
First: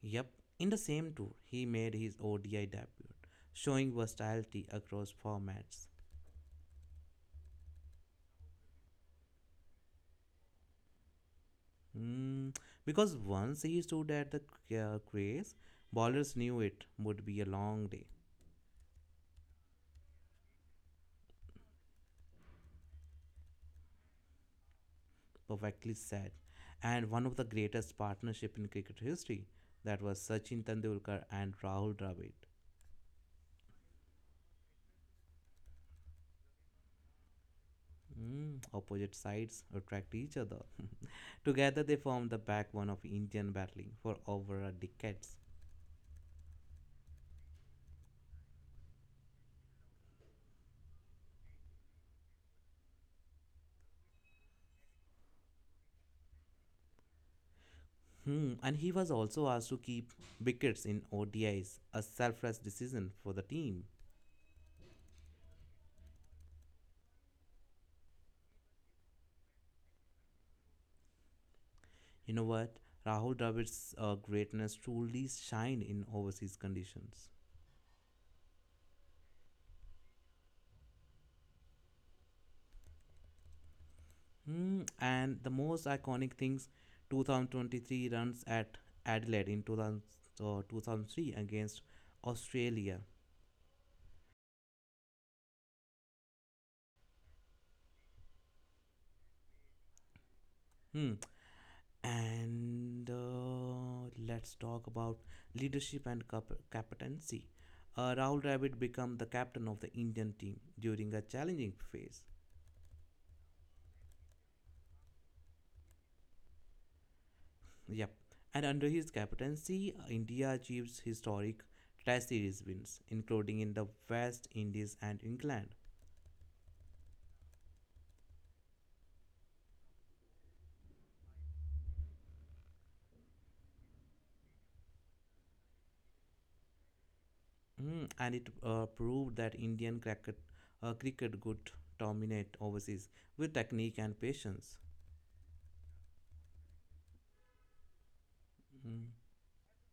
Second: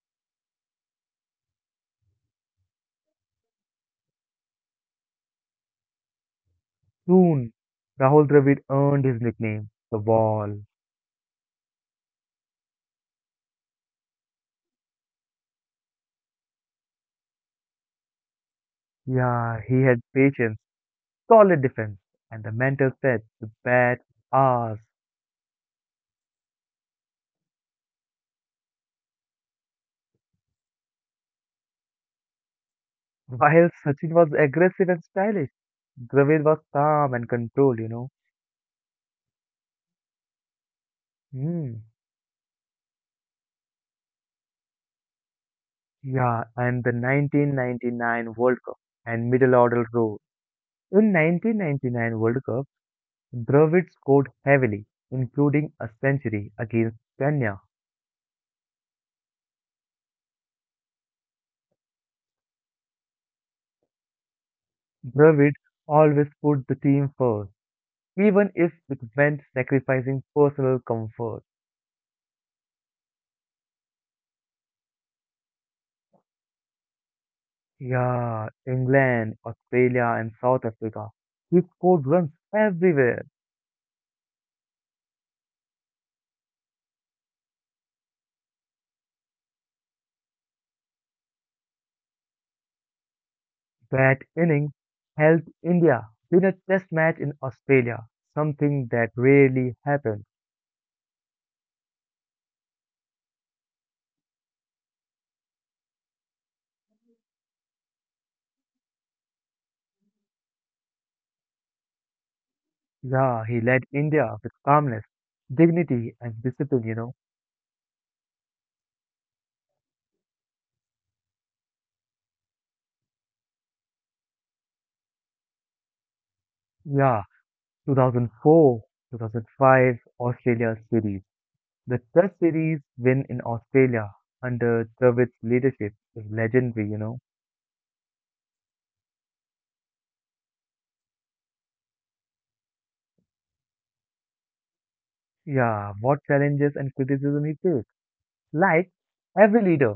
Speaker 2: Yep, in the same tour, he made his ODI debut, showing versatility across formats.
Speaker 1: Soon, Rahul Dravid earned his nickname, the Wall.
Speaker 2: Mm, because once he stood at the crease, ballers knew it would be a long day,
Speaker 1: Yeah, he had patience, solid defense, and the mental stretch to bat hours.
Speaker 2: perfectly said, and one of the greatest partnership in cricket history. That was Sachin Tendulkar and Rahul Dravid.
Speaker 1: While Sachin was aggressive and stylish, Dravid was calm and controlled.
Speaker 2: Mm, opposite sides attract each other. Together
Speaker 1: Hmm.
Speaker 2: they formed the backbone of Indian battling for over a decade.
Speaker 1: Yeah, and the 1999 World Cup and middle order role. In 1999 World Cup, Dravid scored heavily, including a century against Kenya.
Speaker 2: Hmm, and he was also asked to keep wickets in ODIs, a selfless decision for the team.
Speaker 1: Dravid always put the team first, even if it meant sacrificing personal comfort.
Speaker 2: You know what? Rahul Dravid's greatness truly shine in overseas conditions.
Speaker 1: Yeah, England, Australia, and South Africa. He scored runs everywhere.
Speaker 2: Hmm, and the most iconic things 2023 runs at Adelaide in 2000, 2003 against Australia.
Speaker 1: That innings helped India win a test match in Australia, something that rarely happened.
Speaker 2: Hmm. And let's talk about leadership and captaincy. Rahul Dravid became the captain of the Indian team during a challenging phase.
Speaker 1: Yeah, he led India with calmness, dignity, and discipline.
Speaker 2: Yep. And under his captaincy, India achieves historic Test series wins, including in the West Indies and England.
Speaker 1: Yeah, 2004, 2005 Australia series. The test series win in Australia under Dravid's leadership is legendary.
Speaker 2: Mm, and it proved that Indian cricket, cricket could dominate overseas with technique and patience.
Speaker 1: Yeah, what challenges and criticism he faced. Like
Speaker 2: Mm,
Speaker 1: every leader,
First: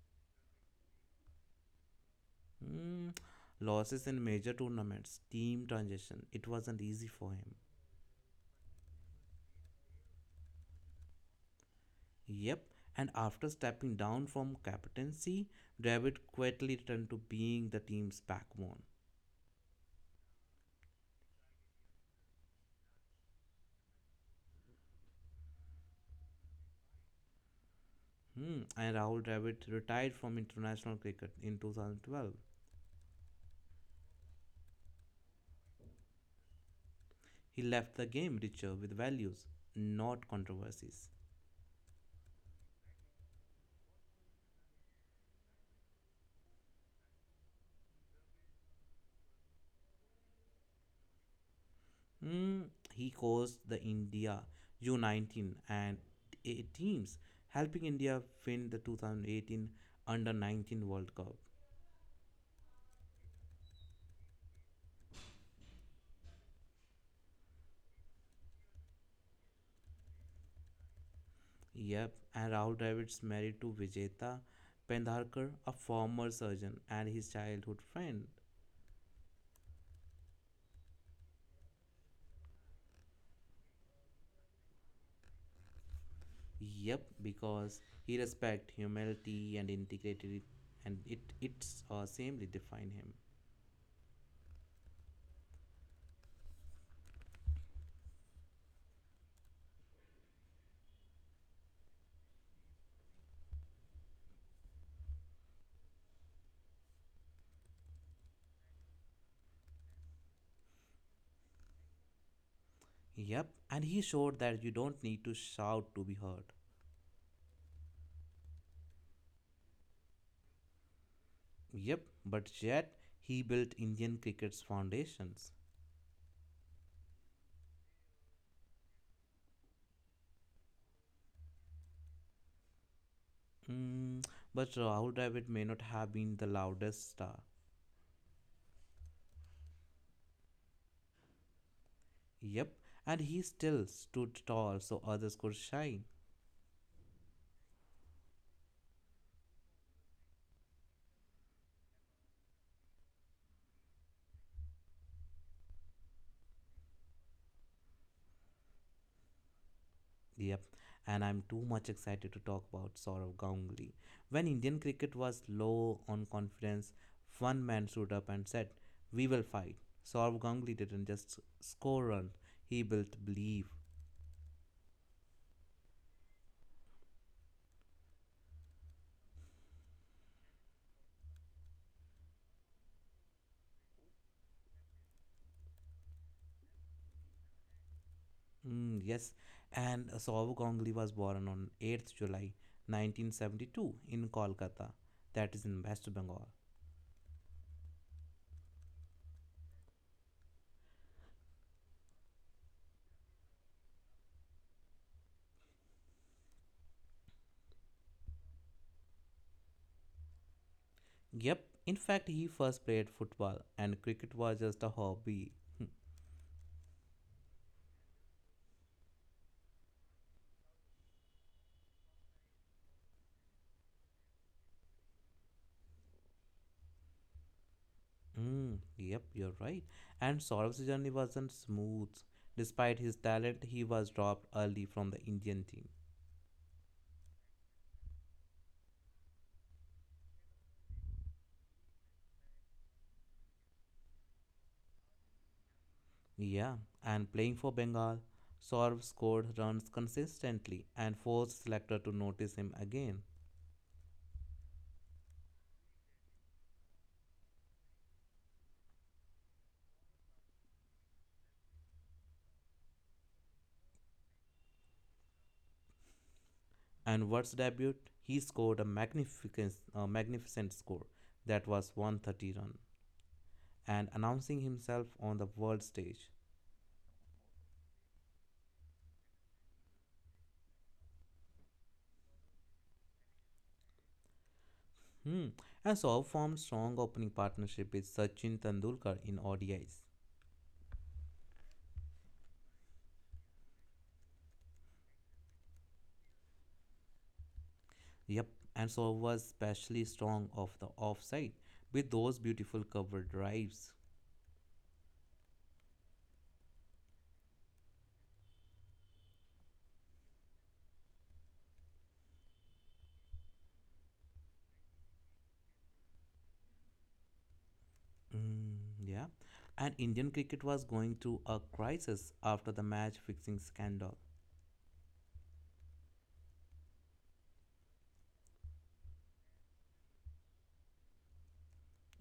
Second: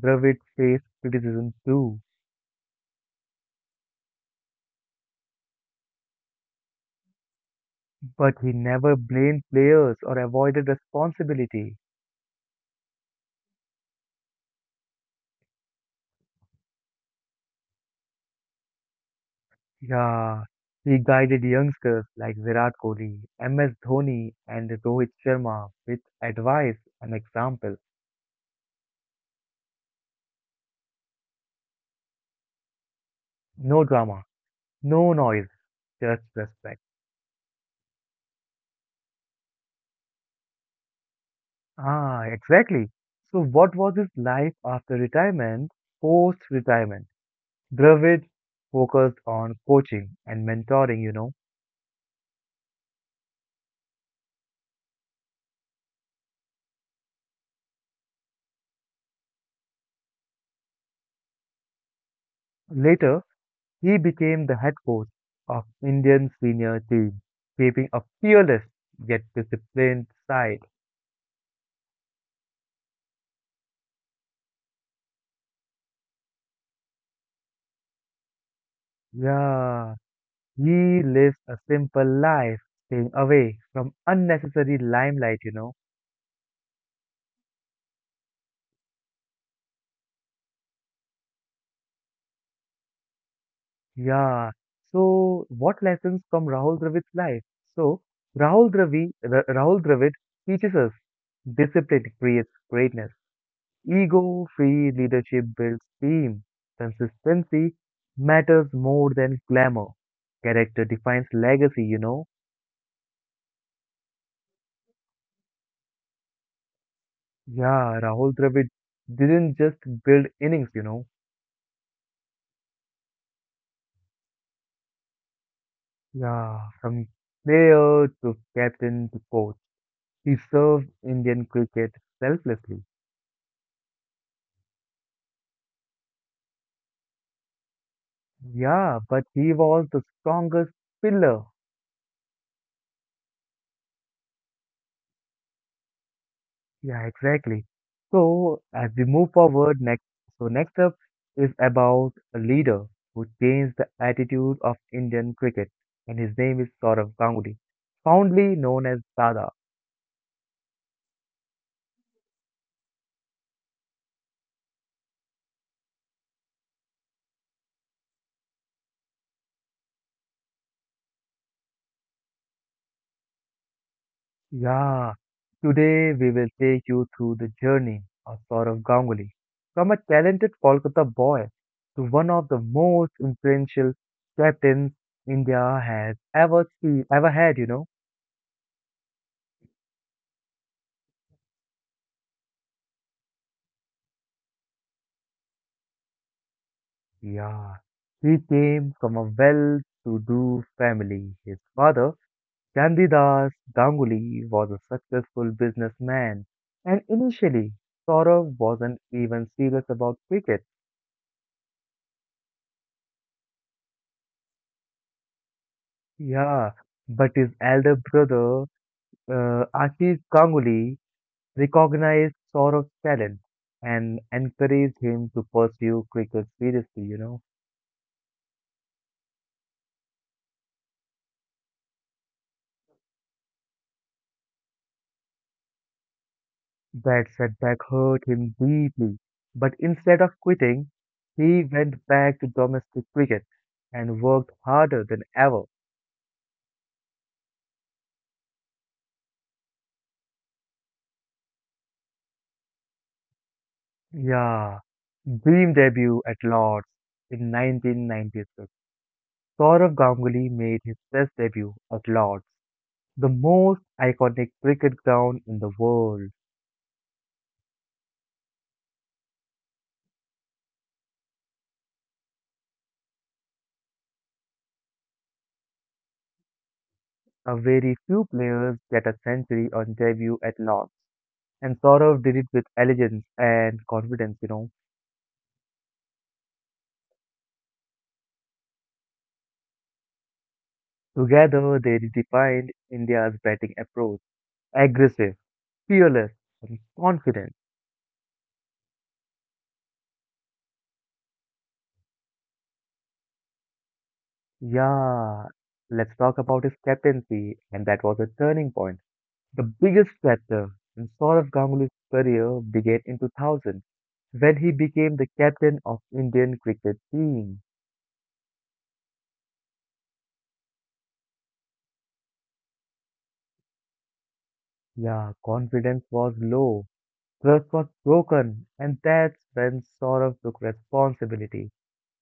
Speaker 1: Dravid faced criticism too,
Speaker 2: mm. Losses in major tournaments, team transition, it wasn't easy for him.
Speaker 1: but he never blamed players or avoided responsibility.
Speaker 2: Yep. And after stepping down from captaincy, Dravid quietly returned to being the team's backbone.
Speaker 1: Yeah, he guided youngsters like Virat Kohli, MS Dhoni, and Rohit Sharma with advice and example.
Speaker 2: Hmm, and Rahul Dravid retired from international cricket in 2012.
Speaker 1: No drama, no noise, just respect.
Speaker 2: He left the game richer with values, not controversies.
Speaker 1: Ah, exactly. So, what was his life after retirement, post retirement? Dravid focused on coaching and mentoring.
Speaker 2: Hmm, he coached the India U19 and A teams, helping India win the 2018 Under 19 World Cup.
Speaker 1: Later, he became the head coach of Indian senior team, keeping a fearless yet disciplined side.
Speaker 2: Yep, and Rahul Dravid's married to Vijeta Pendharkar, a former surgeon and his childhood friend.
Speaker 1: Yeah, he lives a simple life, staying away from unnecessary limelight.
Speaker 2: Yep, because he respect humility and integrity, and it's samely define him.
Speaker 1: Yeah. So, what lessons from Rahul Dravid's life? So, Rahul Dravid teaches us discipline creates greatness. Ego free leadership builds team. Consistency matters more than glamour. Character defines legacy.
Speaker 2: Yep, and he showed that you don't need to shout to be heard.
Speaker 1: Yeah, Rahul Dravid didn't just build innings.
Speaker 2: Yep, but yet he built Indian cricket's foundations.
Speaker 1: Yeah, from player to captain to coach. He served Indian cricket selflessly.
Speaker 2: Mm, but Rahul Dravid may not have been the loudest star.
Speaker 1: Yeah, but he was the strongest pillar.
Speaker 2: Yep, and he still stood tall so others could shine.
Speaker 1: Yeah, exactly. So as we move forward next, so next up is about a leader who changed the attitude of Indian cricket, and his name is Saurav Ganguly, fondly known as Dada.
Speaker 2: Yep, and I'm too much excited to talk about Sourav Ganguly. When Indian cricket was low on confidence, one man stood up and said, "We will fight." Sourav Ganguly didn't just score runs; he built belief.
Speaker 1: Yeah, today we will take you through the journey of Saurav Ganguly, from a talented Kolkata boy to one of the most influential captains India has ever seen, ever had.
Speaker 2: Mm, yes, and Sourav Ganguly was born on 8th July 1972 in Kolkata, that is in West Bengal.
Speaker 1: Yeah, he came from a well-to-do family. His father, Chandidas Ganguly, was a successful businessman, and initially, Saurav wasn't even serious about cricket.
Speaker 2: Yep, in fact, he first played football, and cricket was just a hobby.
Speaker 1: Yeah, but his elder brother, Ashish Ganguly, recognized Saurav's talent and encouraged him to pursue cricket seriously.
Speaker 2: Mm, yep, you're right. And Saurav's journey wasn't smooth. Despite his talent, he was dropped early from the Indian team.
Speaker 1: That setback hurt him deeply, but instead of quitting, he went back to domestic cricket and worked harder than ever.
Speaker 2: Yeah, and playing for Bengal, Saurav scored runs consistently and forced selector to notice him again.
Speaker 1: Yeah, dream debut at Lord's in 1996. Saurav Ganguly made his Test debut at Lord's, the most iconic cricket ground in the world.
Speaker 2: And Ward's debut, he scored a magnificent score that was 130 run and announcing himself on the world stage.
Speaker 1: A very few players get a century on debut at Lord's, and Saurav did it with elegance and confidence.
Speaker 2: Hmm. And Saurav formed strong opening partnership with Sachin Tendulkar in ODIs.
Speaker 1: Together, they defined India's batting approach aggressive, fearless, and confident.
Speaker 2: Yep, and so was especially strong off the offside with those beautiful cover drives.
Speaker 1: Yeah, let's talk about his captaincy, and that was a turning point. The biggest chapter in Saurav Ganguly's career began in 2000 when he became the captain of Indian cricket team.
Speaker 2: Mm, yeah, and Indian cricket was going through a crisis after the match fixing scandal.
Speaker 1: Yeah, confidence was low, trust was broken, and that's when Saurav took responsibility.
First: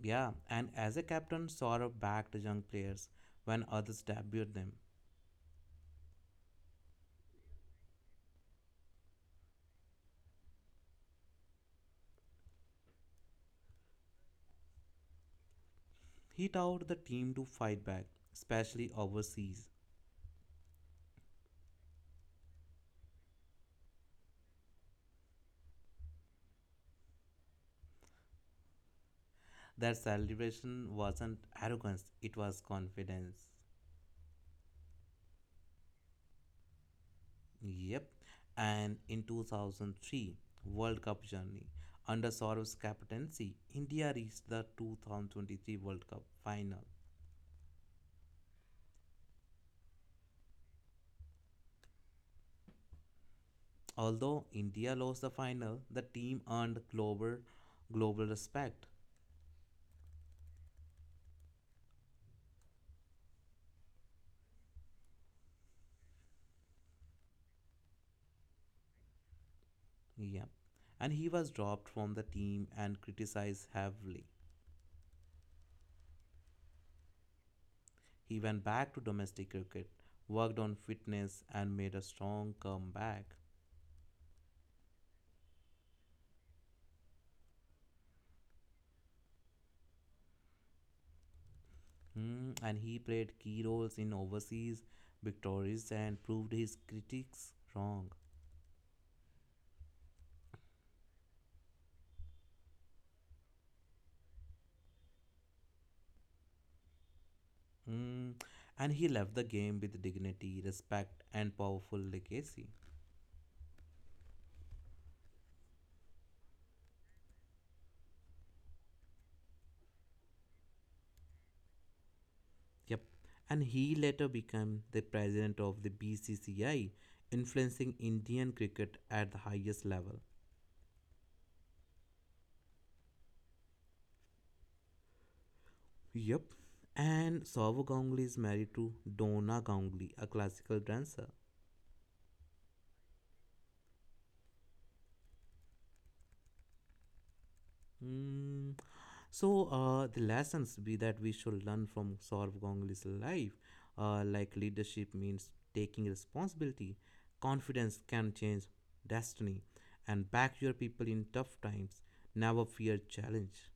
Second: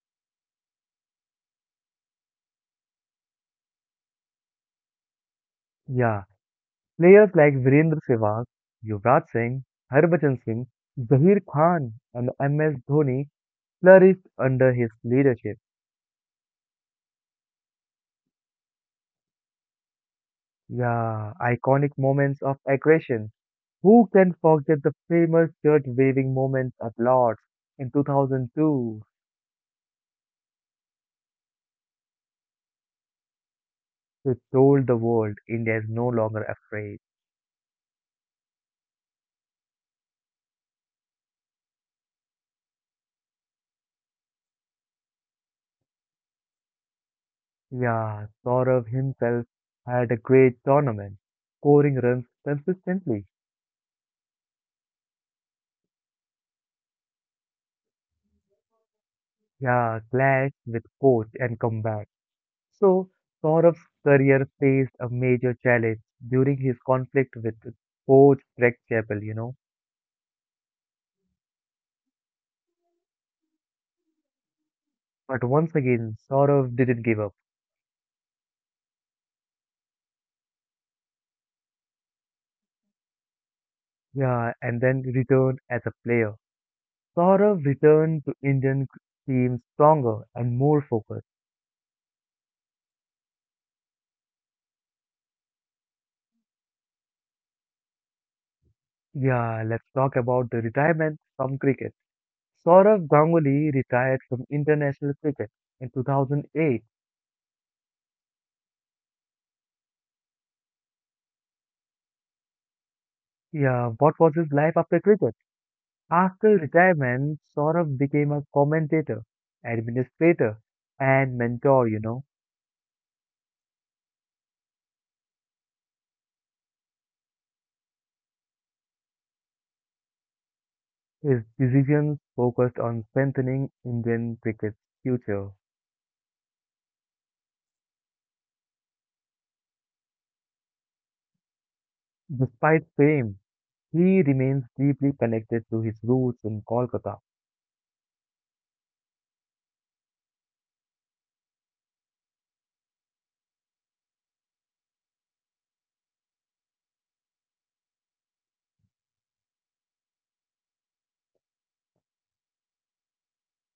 Speaker 2: Yeah, and as a captain, Saurabh backed young players when others debuted them.
Speaker 1: Yeah, players like Virendra Sehwag, Yuvraj Singh, Harbhajan Singh, Zaheer Khan, and MS Dhoni flourished under his leadership.
Speaker 2: He taught the team to fight back, especially overseas.
Speaker 1: Yeah, iconic moments of aggression. Who can forget the famous shirt waving moments at Lords in 2002,
Speaker 2: Their celebration wasn't arrogance, it was confidence.
Speaker 1: which told the world India is no longer afraid?
Speaker 2: Yep. And in 2003 World Cup journey under Soros captaincy, India reached the 2023 World Cup final.
Speaker 1: Yeah, Saurav himself had a great tournament, scoring runs consistently.
Speaker 2: Although India lost the final, the team earned global respect.
Speaker 1: Yeah, clash with coach and comeback. So, Saurav's career faced a major challenge during his conflict with coach Greg Chappell.
Speaker 2: Yep. And he was dropped from the team and criticized heavily.
Speaker 1: But once again, Saurav didn't give up.
Speaker 2: He went back to domestic cricket, worked on fitness and made a strong comeback.
Speaker 1: Yeah, and then returned as a player. Saurav returned to Indian team stronger and more focused.
Speaker 2: Hmm, and he played key roles in overseas victories and proved his critics wrong.
Speaker 1: Yeah, let's talk about the retirement from cricket. Saurav Ganguly retired from international cricket in 2008.
Speaker 2: Hmm, and he left the game with dignity, respect, and powerful legacy.
Speaker 1: Yeah, what was his life after cricket? After retirement, Saurabh became a commentator, administrator, and mentor.
Speaker 2: Yep. And he later became the president of the BCCI, influencing Indian cricket at the highest level.
Speaker 1: His decisions focused on strengthening Indian cricket's future.
Speaker 2: Yep. And Saurav Ganguly is married to Dona Ganguly, a classical dancer.
Speaker 1: Despite fame, he remains deeply connected to his roots in Kolkata.
Speaker 2: Hmm. So the lessons be that we should learn from Saurabh Ganguly's life, like leadership means taking responsibility, confidence can change destiny, and back your people in tough times. Never fear challenge.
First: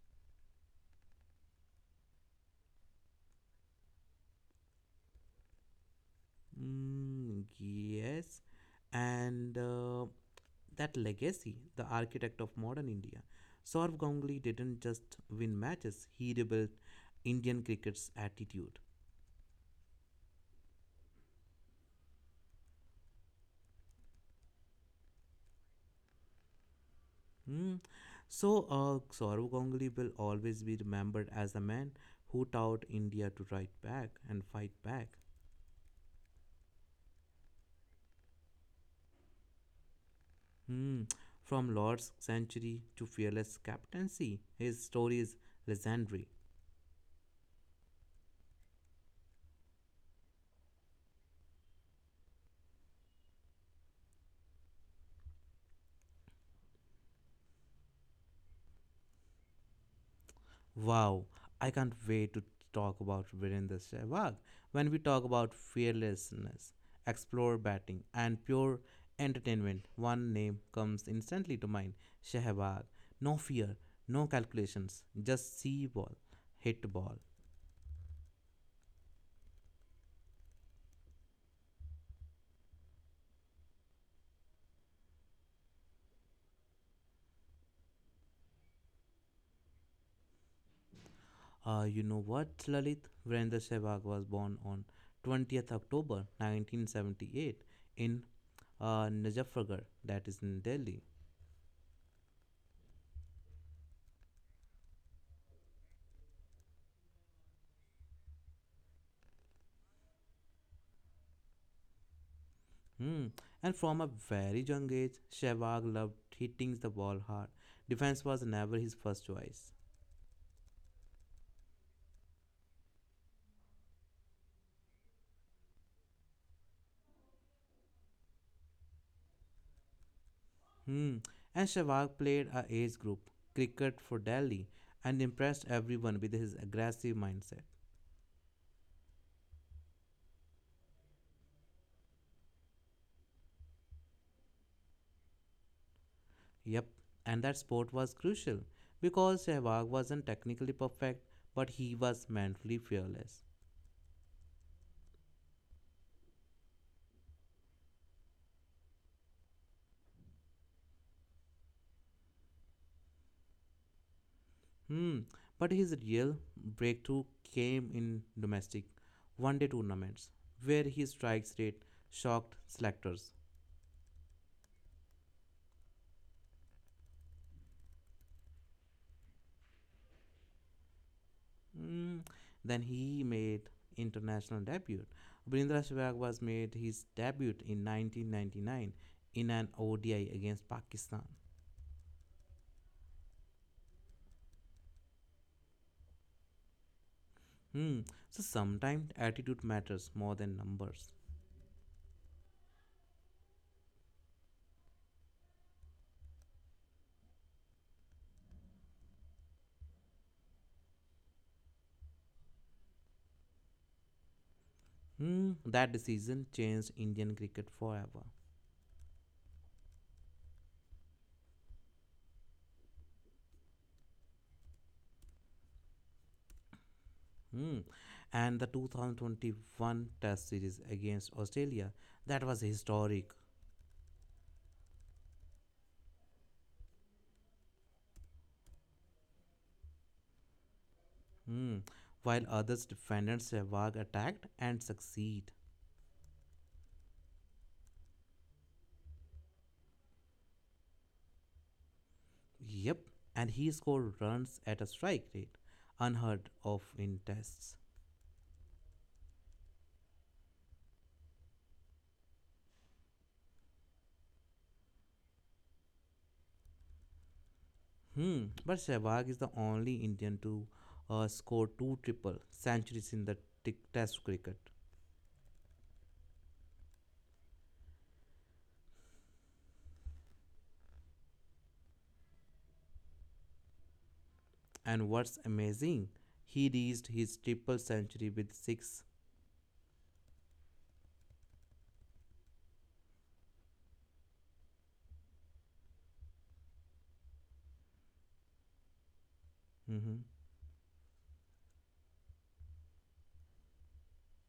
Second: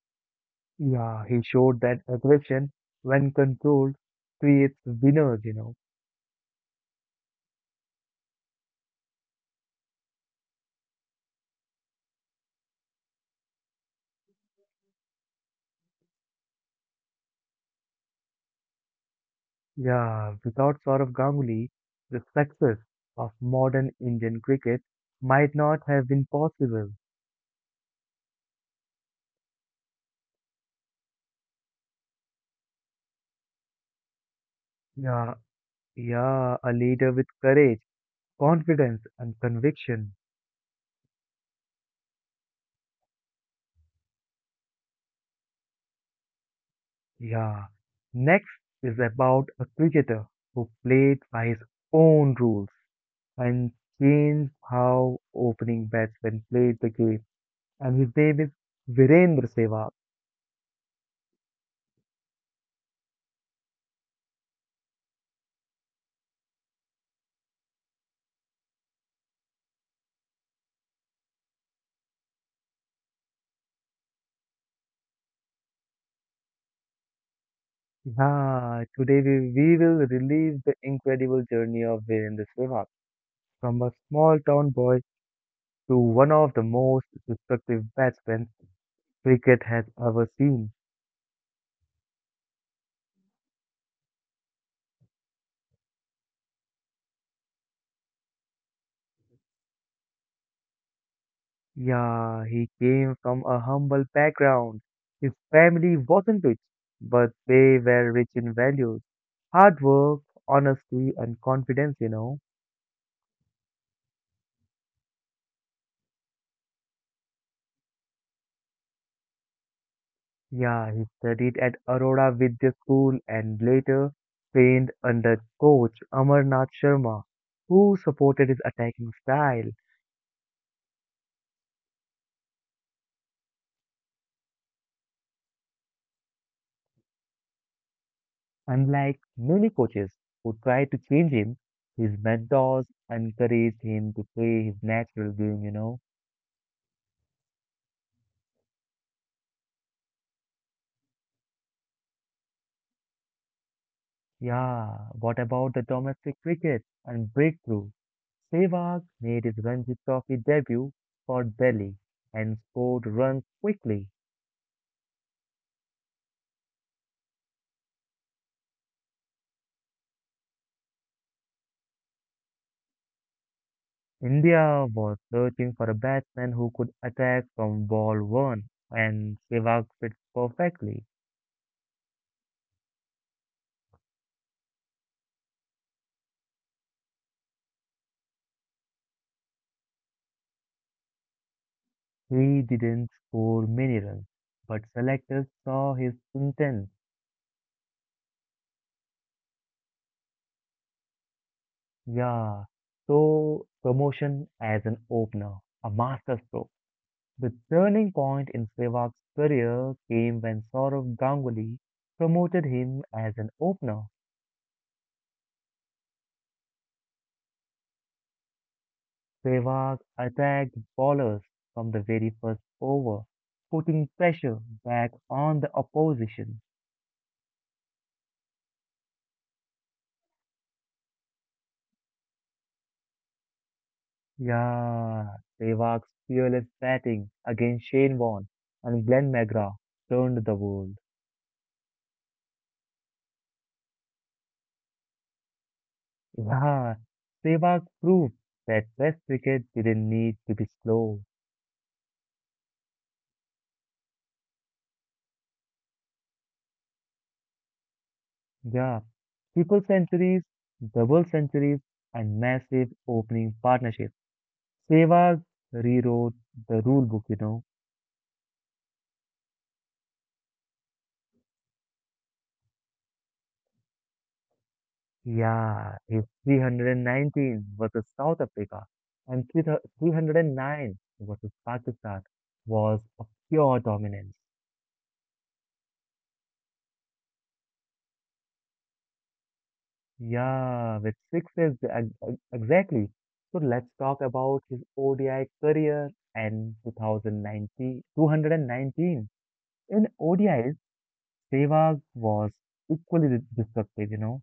Speaker 1: Yeah, he showed that aggression, when controlled, creates winners.
Speaker 2: Mm, yes, and that legacy, the architect of modern India. Saurabh Ganguly didn't just win matches; he rebuilt Indian cricket's attitude.
Speaker 1: Yeah, without Saurabh Ganguly, the success of modern Indian cricket might not have been possible.
Speaker 2: Hmm. So, Saurav Ganguly will always be remembered as the man who taught India to fight back and fight back.
Speaker 1: Yeah, Yeah, a leader with courage, confidence, and conviction.
Speaker 2: Hmm. From Lord's century to fearless captaincy, his story is legendary.
Speaker 1: Yeah. Next is about a cricketer who played by his own rules and changed how opening batsmen played the game. And his name is Virendra Sehwag.
Speaker 2: Wow, I can't wait to talk about Virendra Sehwag when we talk about fearlessness, explore batting, and pure entertainment. One name comes instantly to mind Sehwag. No fear, no calculations, just see ball, hit ball.
Speaker 1: Yeah, today we will relive the incredible journey of Virendra Sehwag from a small town boy to one of the most destructive batsmen cricket has ever seen.
Speaker 2: You know what, Lalit? Virendra Sehwag was born on 20th October 1978 in Najafnagar, that is in Delhi.
Speaker 1: Yeah, he came from a humble background. His family wasn't rich, but they were rich in values, hard work, honesty, and confidence.
Speaker 2: Hmm. And from a very young age, Sehwag loved hitting the ball hard. Defense was never his first choice.
Speaker 1: Yeah, he studied at Arora Vidya School and later trained under coach Amarnath Sharma, who supported his attacking style.
Speaker 2: Hmm. And Sehwag played a age group cricket for Delhi and impressed everyone with his aggressive mindset.
Speaker 1: Unlike many coaches who tried to change him, his mentors encouraged him to play his natural game.
Speaker 2: Yep. And that sport was crucial because Sehwag wasn't technically perfect, but he was mentally fearless.
Speaker 1: Yeah, what about the domestic cricket and breakthrough? Sehwag made his Ranji Trophy debut for Delhi and scored runs quickly.
Speaker 2: Hmm. But his real breakthrough came in domestic one-day tournaments, where his strikes rate shocked selectors.
Speaker 1: India was searching for a batsman who could attack from ball one, and Sehwag fit perfectly.
Speaker 2: Mm, then he made international debut. Brindra Sehwag was made his debut in 1999 in an ODI against Pakistan.
Speaker 1: He didn't score many runs, but selectors saw his intent.
Speaker 2: Hmm. So sometimes attitude matters more than numbers.
Speaker 1: Yeah, so promotion as an opener, a masterstroke. The turning point in Sehwag's career came when Sourav Ganguly promoted him as an opener.
Speaker 2: Hmm. That decision changed Indian cricket forever.
Speaker 1: Sehwag attacked bowlers from the very first over, putting pressure back on the opposition.
Speaker 2: Hmm. And the 2021 Test series against Australia that was historic.
Speaker 1: Yeah, Sehwag's fearless batting against Shane Warne and Glenn McGrath turned the world.
Speaker 2: Hmm. While others defended Sehwag attacked and succeed.
Speaker 1: Yeah, Sehwag proved that Test cricket didn't need to be slow.
Speaker 2: Yep, and he scored runs at a strike rate unheard of in tests.
Speaker 1: Yeah, triple centuries, double centuries, and massive opening partnerships. Sehwag rewrote the rule book.
Speaker 2: Hmm, but Sehwag is the only Indian to score two triple centuries in the test cricket.
Speaker 1: Yeah, his 319 versus South Africa and 309 versus Pakistan was a pure dominance.
Speaker 2: And what's amazing, he reached his triple century with 6.
Speaker 1: Yeah, with sixes exactly. So let's talk about his ODI career and 2019, 219. In
Speaker 2: Mm-hmm.
Speaker 1: ODI, Sehwag was equally destructive.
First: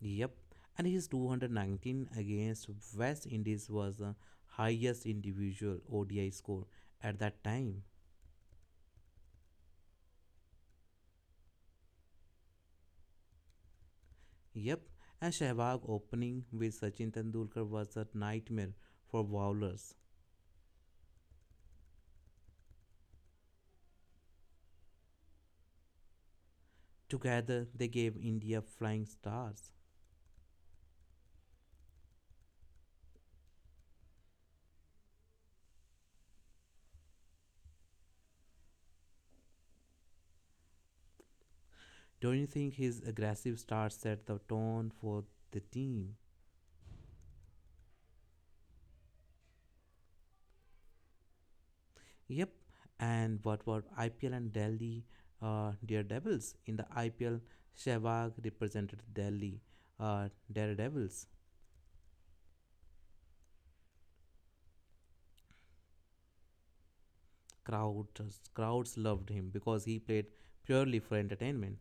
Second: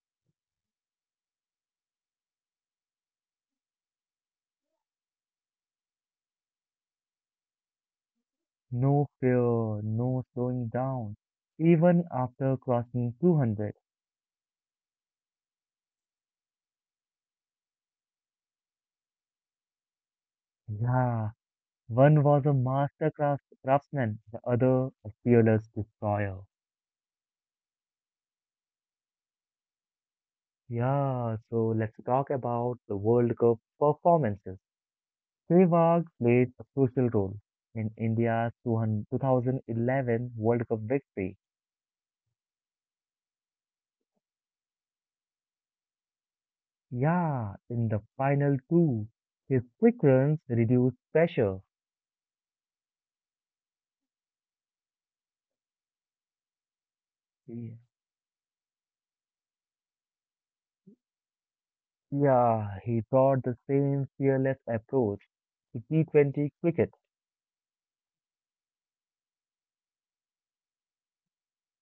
Speaker 2: Yep, and his 219 against West Indies was the highest individual ODI score at that time.
Speaker 1: No fear, no slowing down, even after crossing 200.
Speaker 2: Yep, and Sehwag opening with Sachin Tendulkar was a nightmare for bowlers.
Speaker 1: Yeah, one was a master craftsman, the other a fearless destroyer.
Speaker 2: Together, they gave India flying starts.
Speaker 1: Yeah, so let's talk about the World Cup performances. Sehwag played a crucial role in India's 200 2011 World Cup victory.
Speaker 2: Don't you think his aggressive start set the tone for the team?
Speaker 1: Yeah, in the final two, his quick runs reduced pressure.
Speaker 2: Yep, and what about IPL and Delhi Daredevils? In the IPL,
Speaker 1: Yeah.
Speaker 2: Sehwag represented Delhi Daredevils.
Speaker 1: Yeah, he brought the same fearless approach to T20 cricket.
Speaker 2: Crowds loved him because he played purely for entertainment.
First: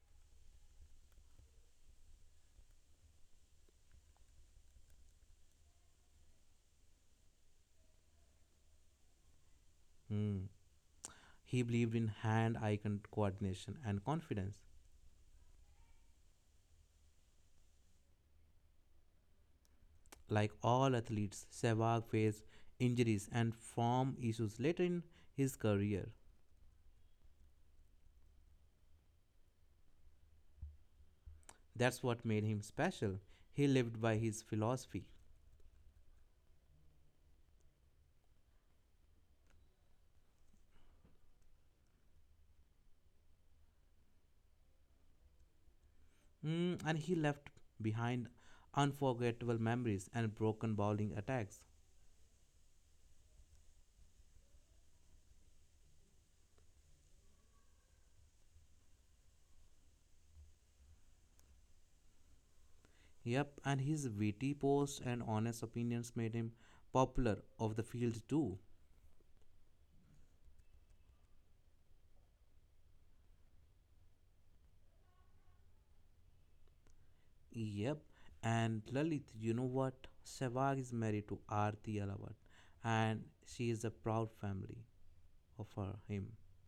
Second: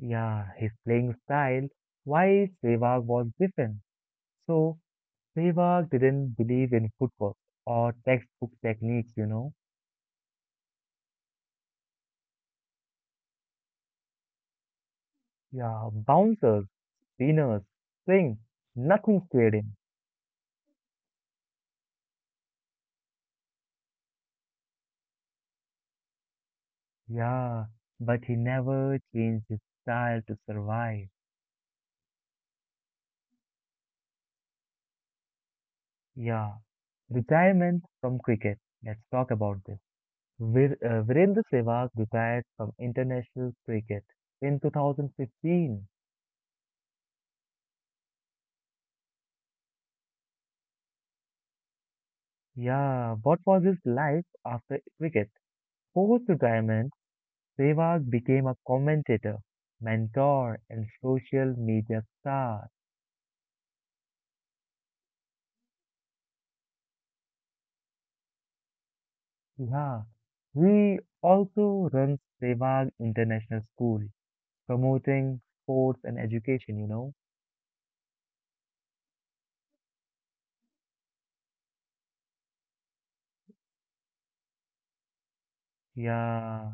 Speaker 1: Yeah, his playing style, while Sehwag was different. So, Sehwag didn't believe in footwork or textbook techniques.
Speaker 2: Hmm. He believed in hand eye coordination and confidence.
Speaker 1: Yeah, bouncers, spinners, swing, nothing scared him.
Speaker 2: Like all athletes, Sehwag faced injuries and form issues later in his career.
Speaker 1: Yeah, but he never changed his style to survive.
Speaker 2: That's what made him special. He lived by his philosophy.
Speaker 1: Yeah, retirement from cricket. Let's talk about this. Virendra Sehwag retired from international cricket in 2015.
Speaker 2: Mm, and he left behind unforgettable memories and broken bowling attacks.
Speaker 1: Yeah, what was his life after cricket? Post retirement, Sehwag became a commentator, mentor, and social media star.
Speaker 2: Yep, and his witty posts and honest opinions made him popular off the field too.
Speaker 1: Yeah, he also runs Sehwag International School, promoting sports and education.
Speaker 2: Yep. And Lalit, you know what? Sehwag is married to Aarti Alawat and she is a proud family of her him.
Speaker 1: Yeah,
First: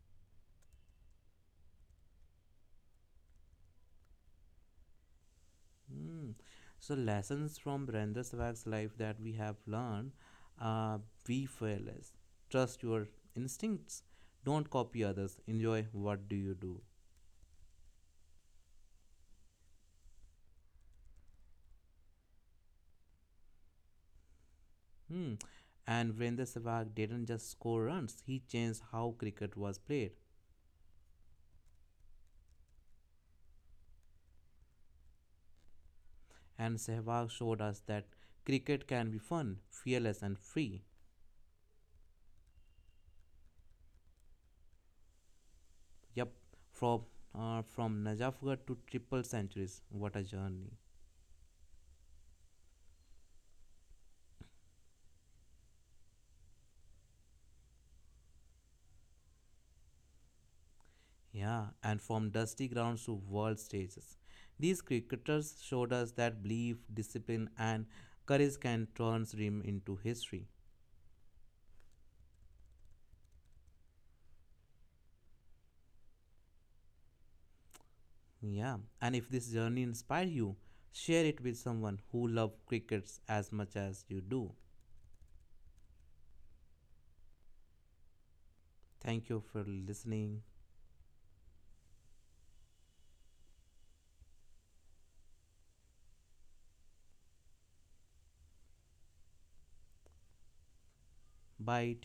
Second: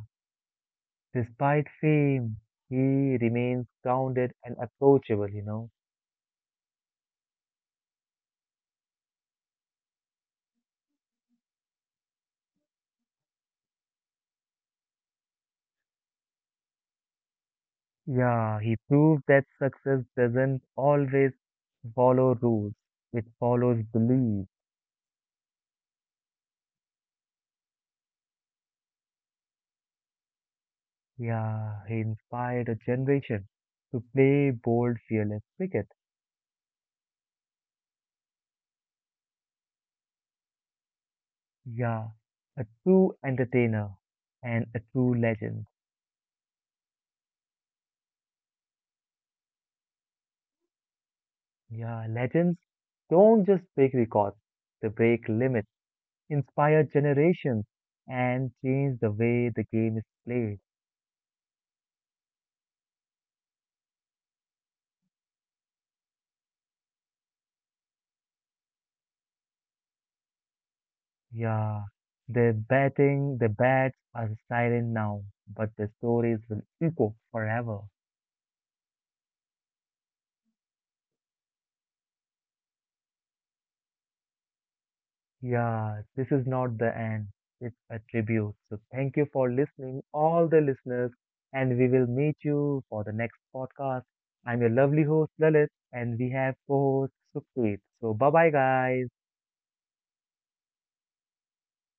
Speaker 1: despite fame, he remains grounded and approachable.
Speaker 2: Hmm. So lessons from Brenda Sehwag's life that we have learned uh, be fearless. Trust your instincts. Don't copy others. Enjoy what do you do.
Speaker 1: Yeah, he proved that success doesn't always follow rules, it follows belief.
Speaker 2: Hmm. And Virendra Sehwag didn't just score runs, he changed how cricket was played.
Speaker 1: Yeah, he inspired a generation to play bold, fearless cricket.
Speaker 2: And Sehwag showed us that cricket can be fun, fearless and free.
Speaker 1: Yeah, a true entertainer and a true legend.
Speaker 2: Yep, from from Najafgarh to triple centuries. What a journey.
Speaker 1: Yeah, legends don't just break records, they break limits, inspire generations, and change the way the game is played.
Speaker 2: Yeah, and from dusty grounds to world stages. These cricketers showed us that belief, discipline, and courage can turn dream into history.
Speaker 1: Yeah, their batting, their bats are silent now, but their stories will echo forever.
Speaker 2: Yeah, and if this journey inspired you, share it with someone who loves crickets as much as you do.
Speaker 1: Yeah, this is not the end. It's a tribute. So thank you
Speaker 2: Thank you
Speaker 1: for
Speaker 2: for
Speaker 1: listening,
Speaker 2: listening.
Speaker 1: all the listeners, and we will meet you for the next podcast. I'm your lovely host, Lalit, and we have co-host Sukhpreet. So bye bye, guys.
Speaker 2: Bye.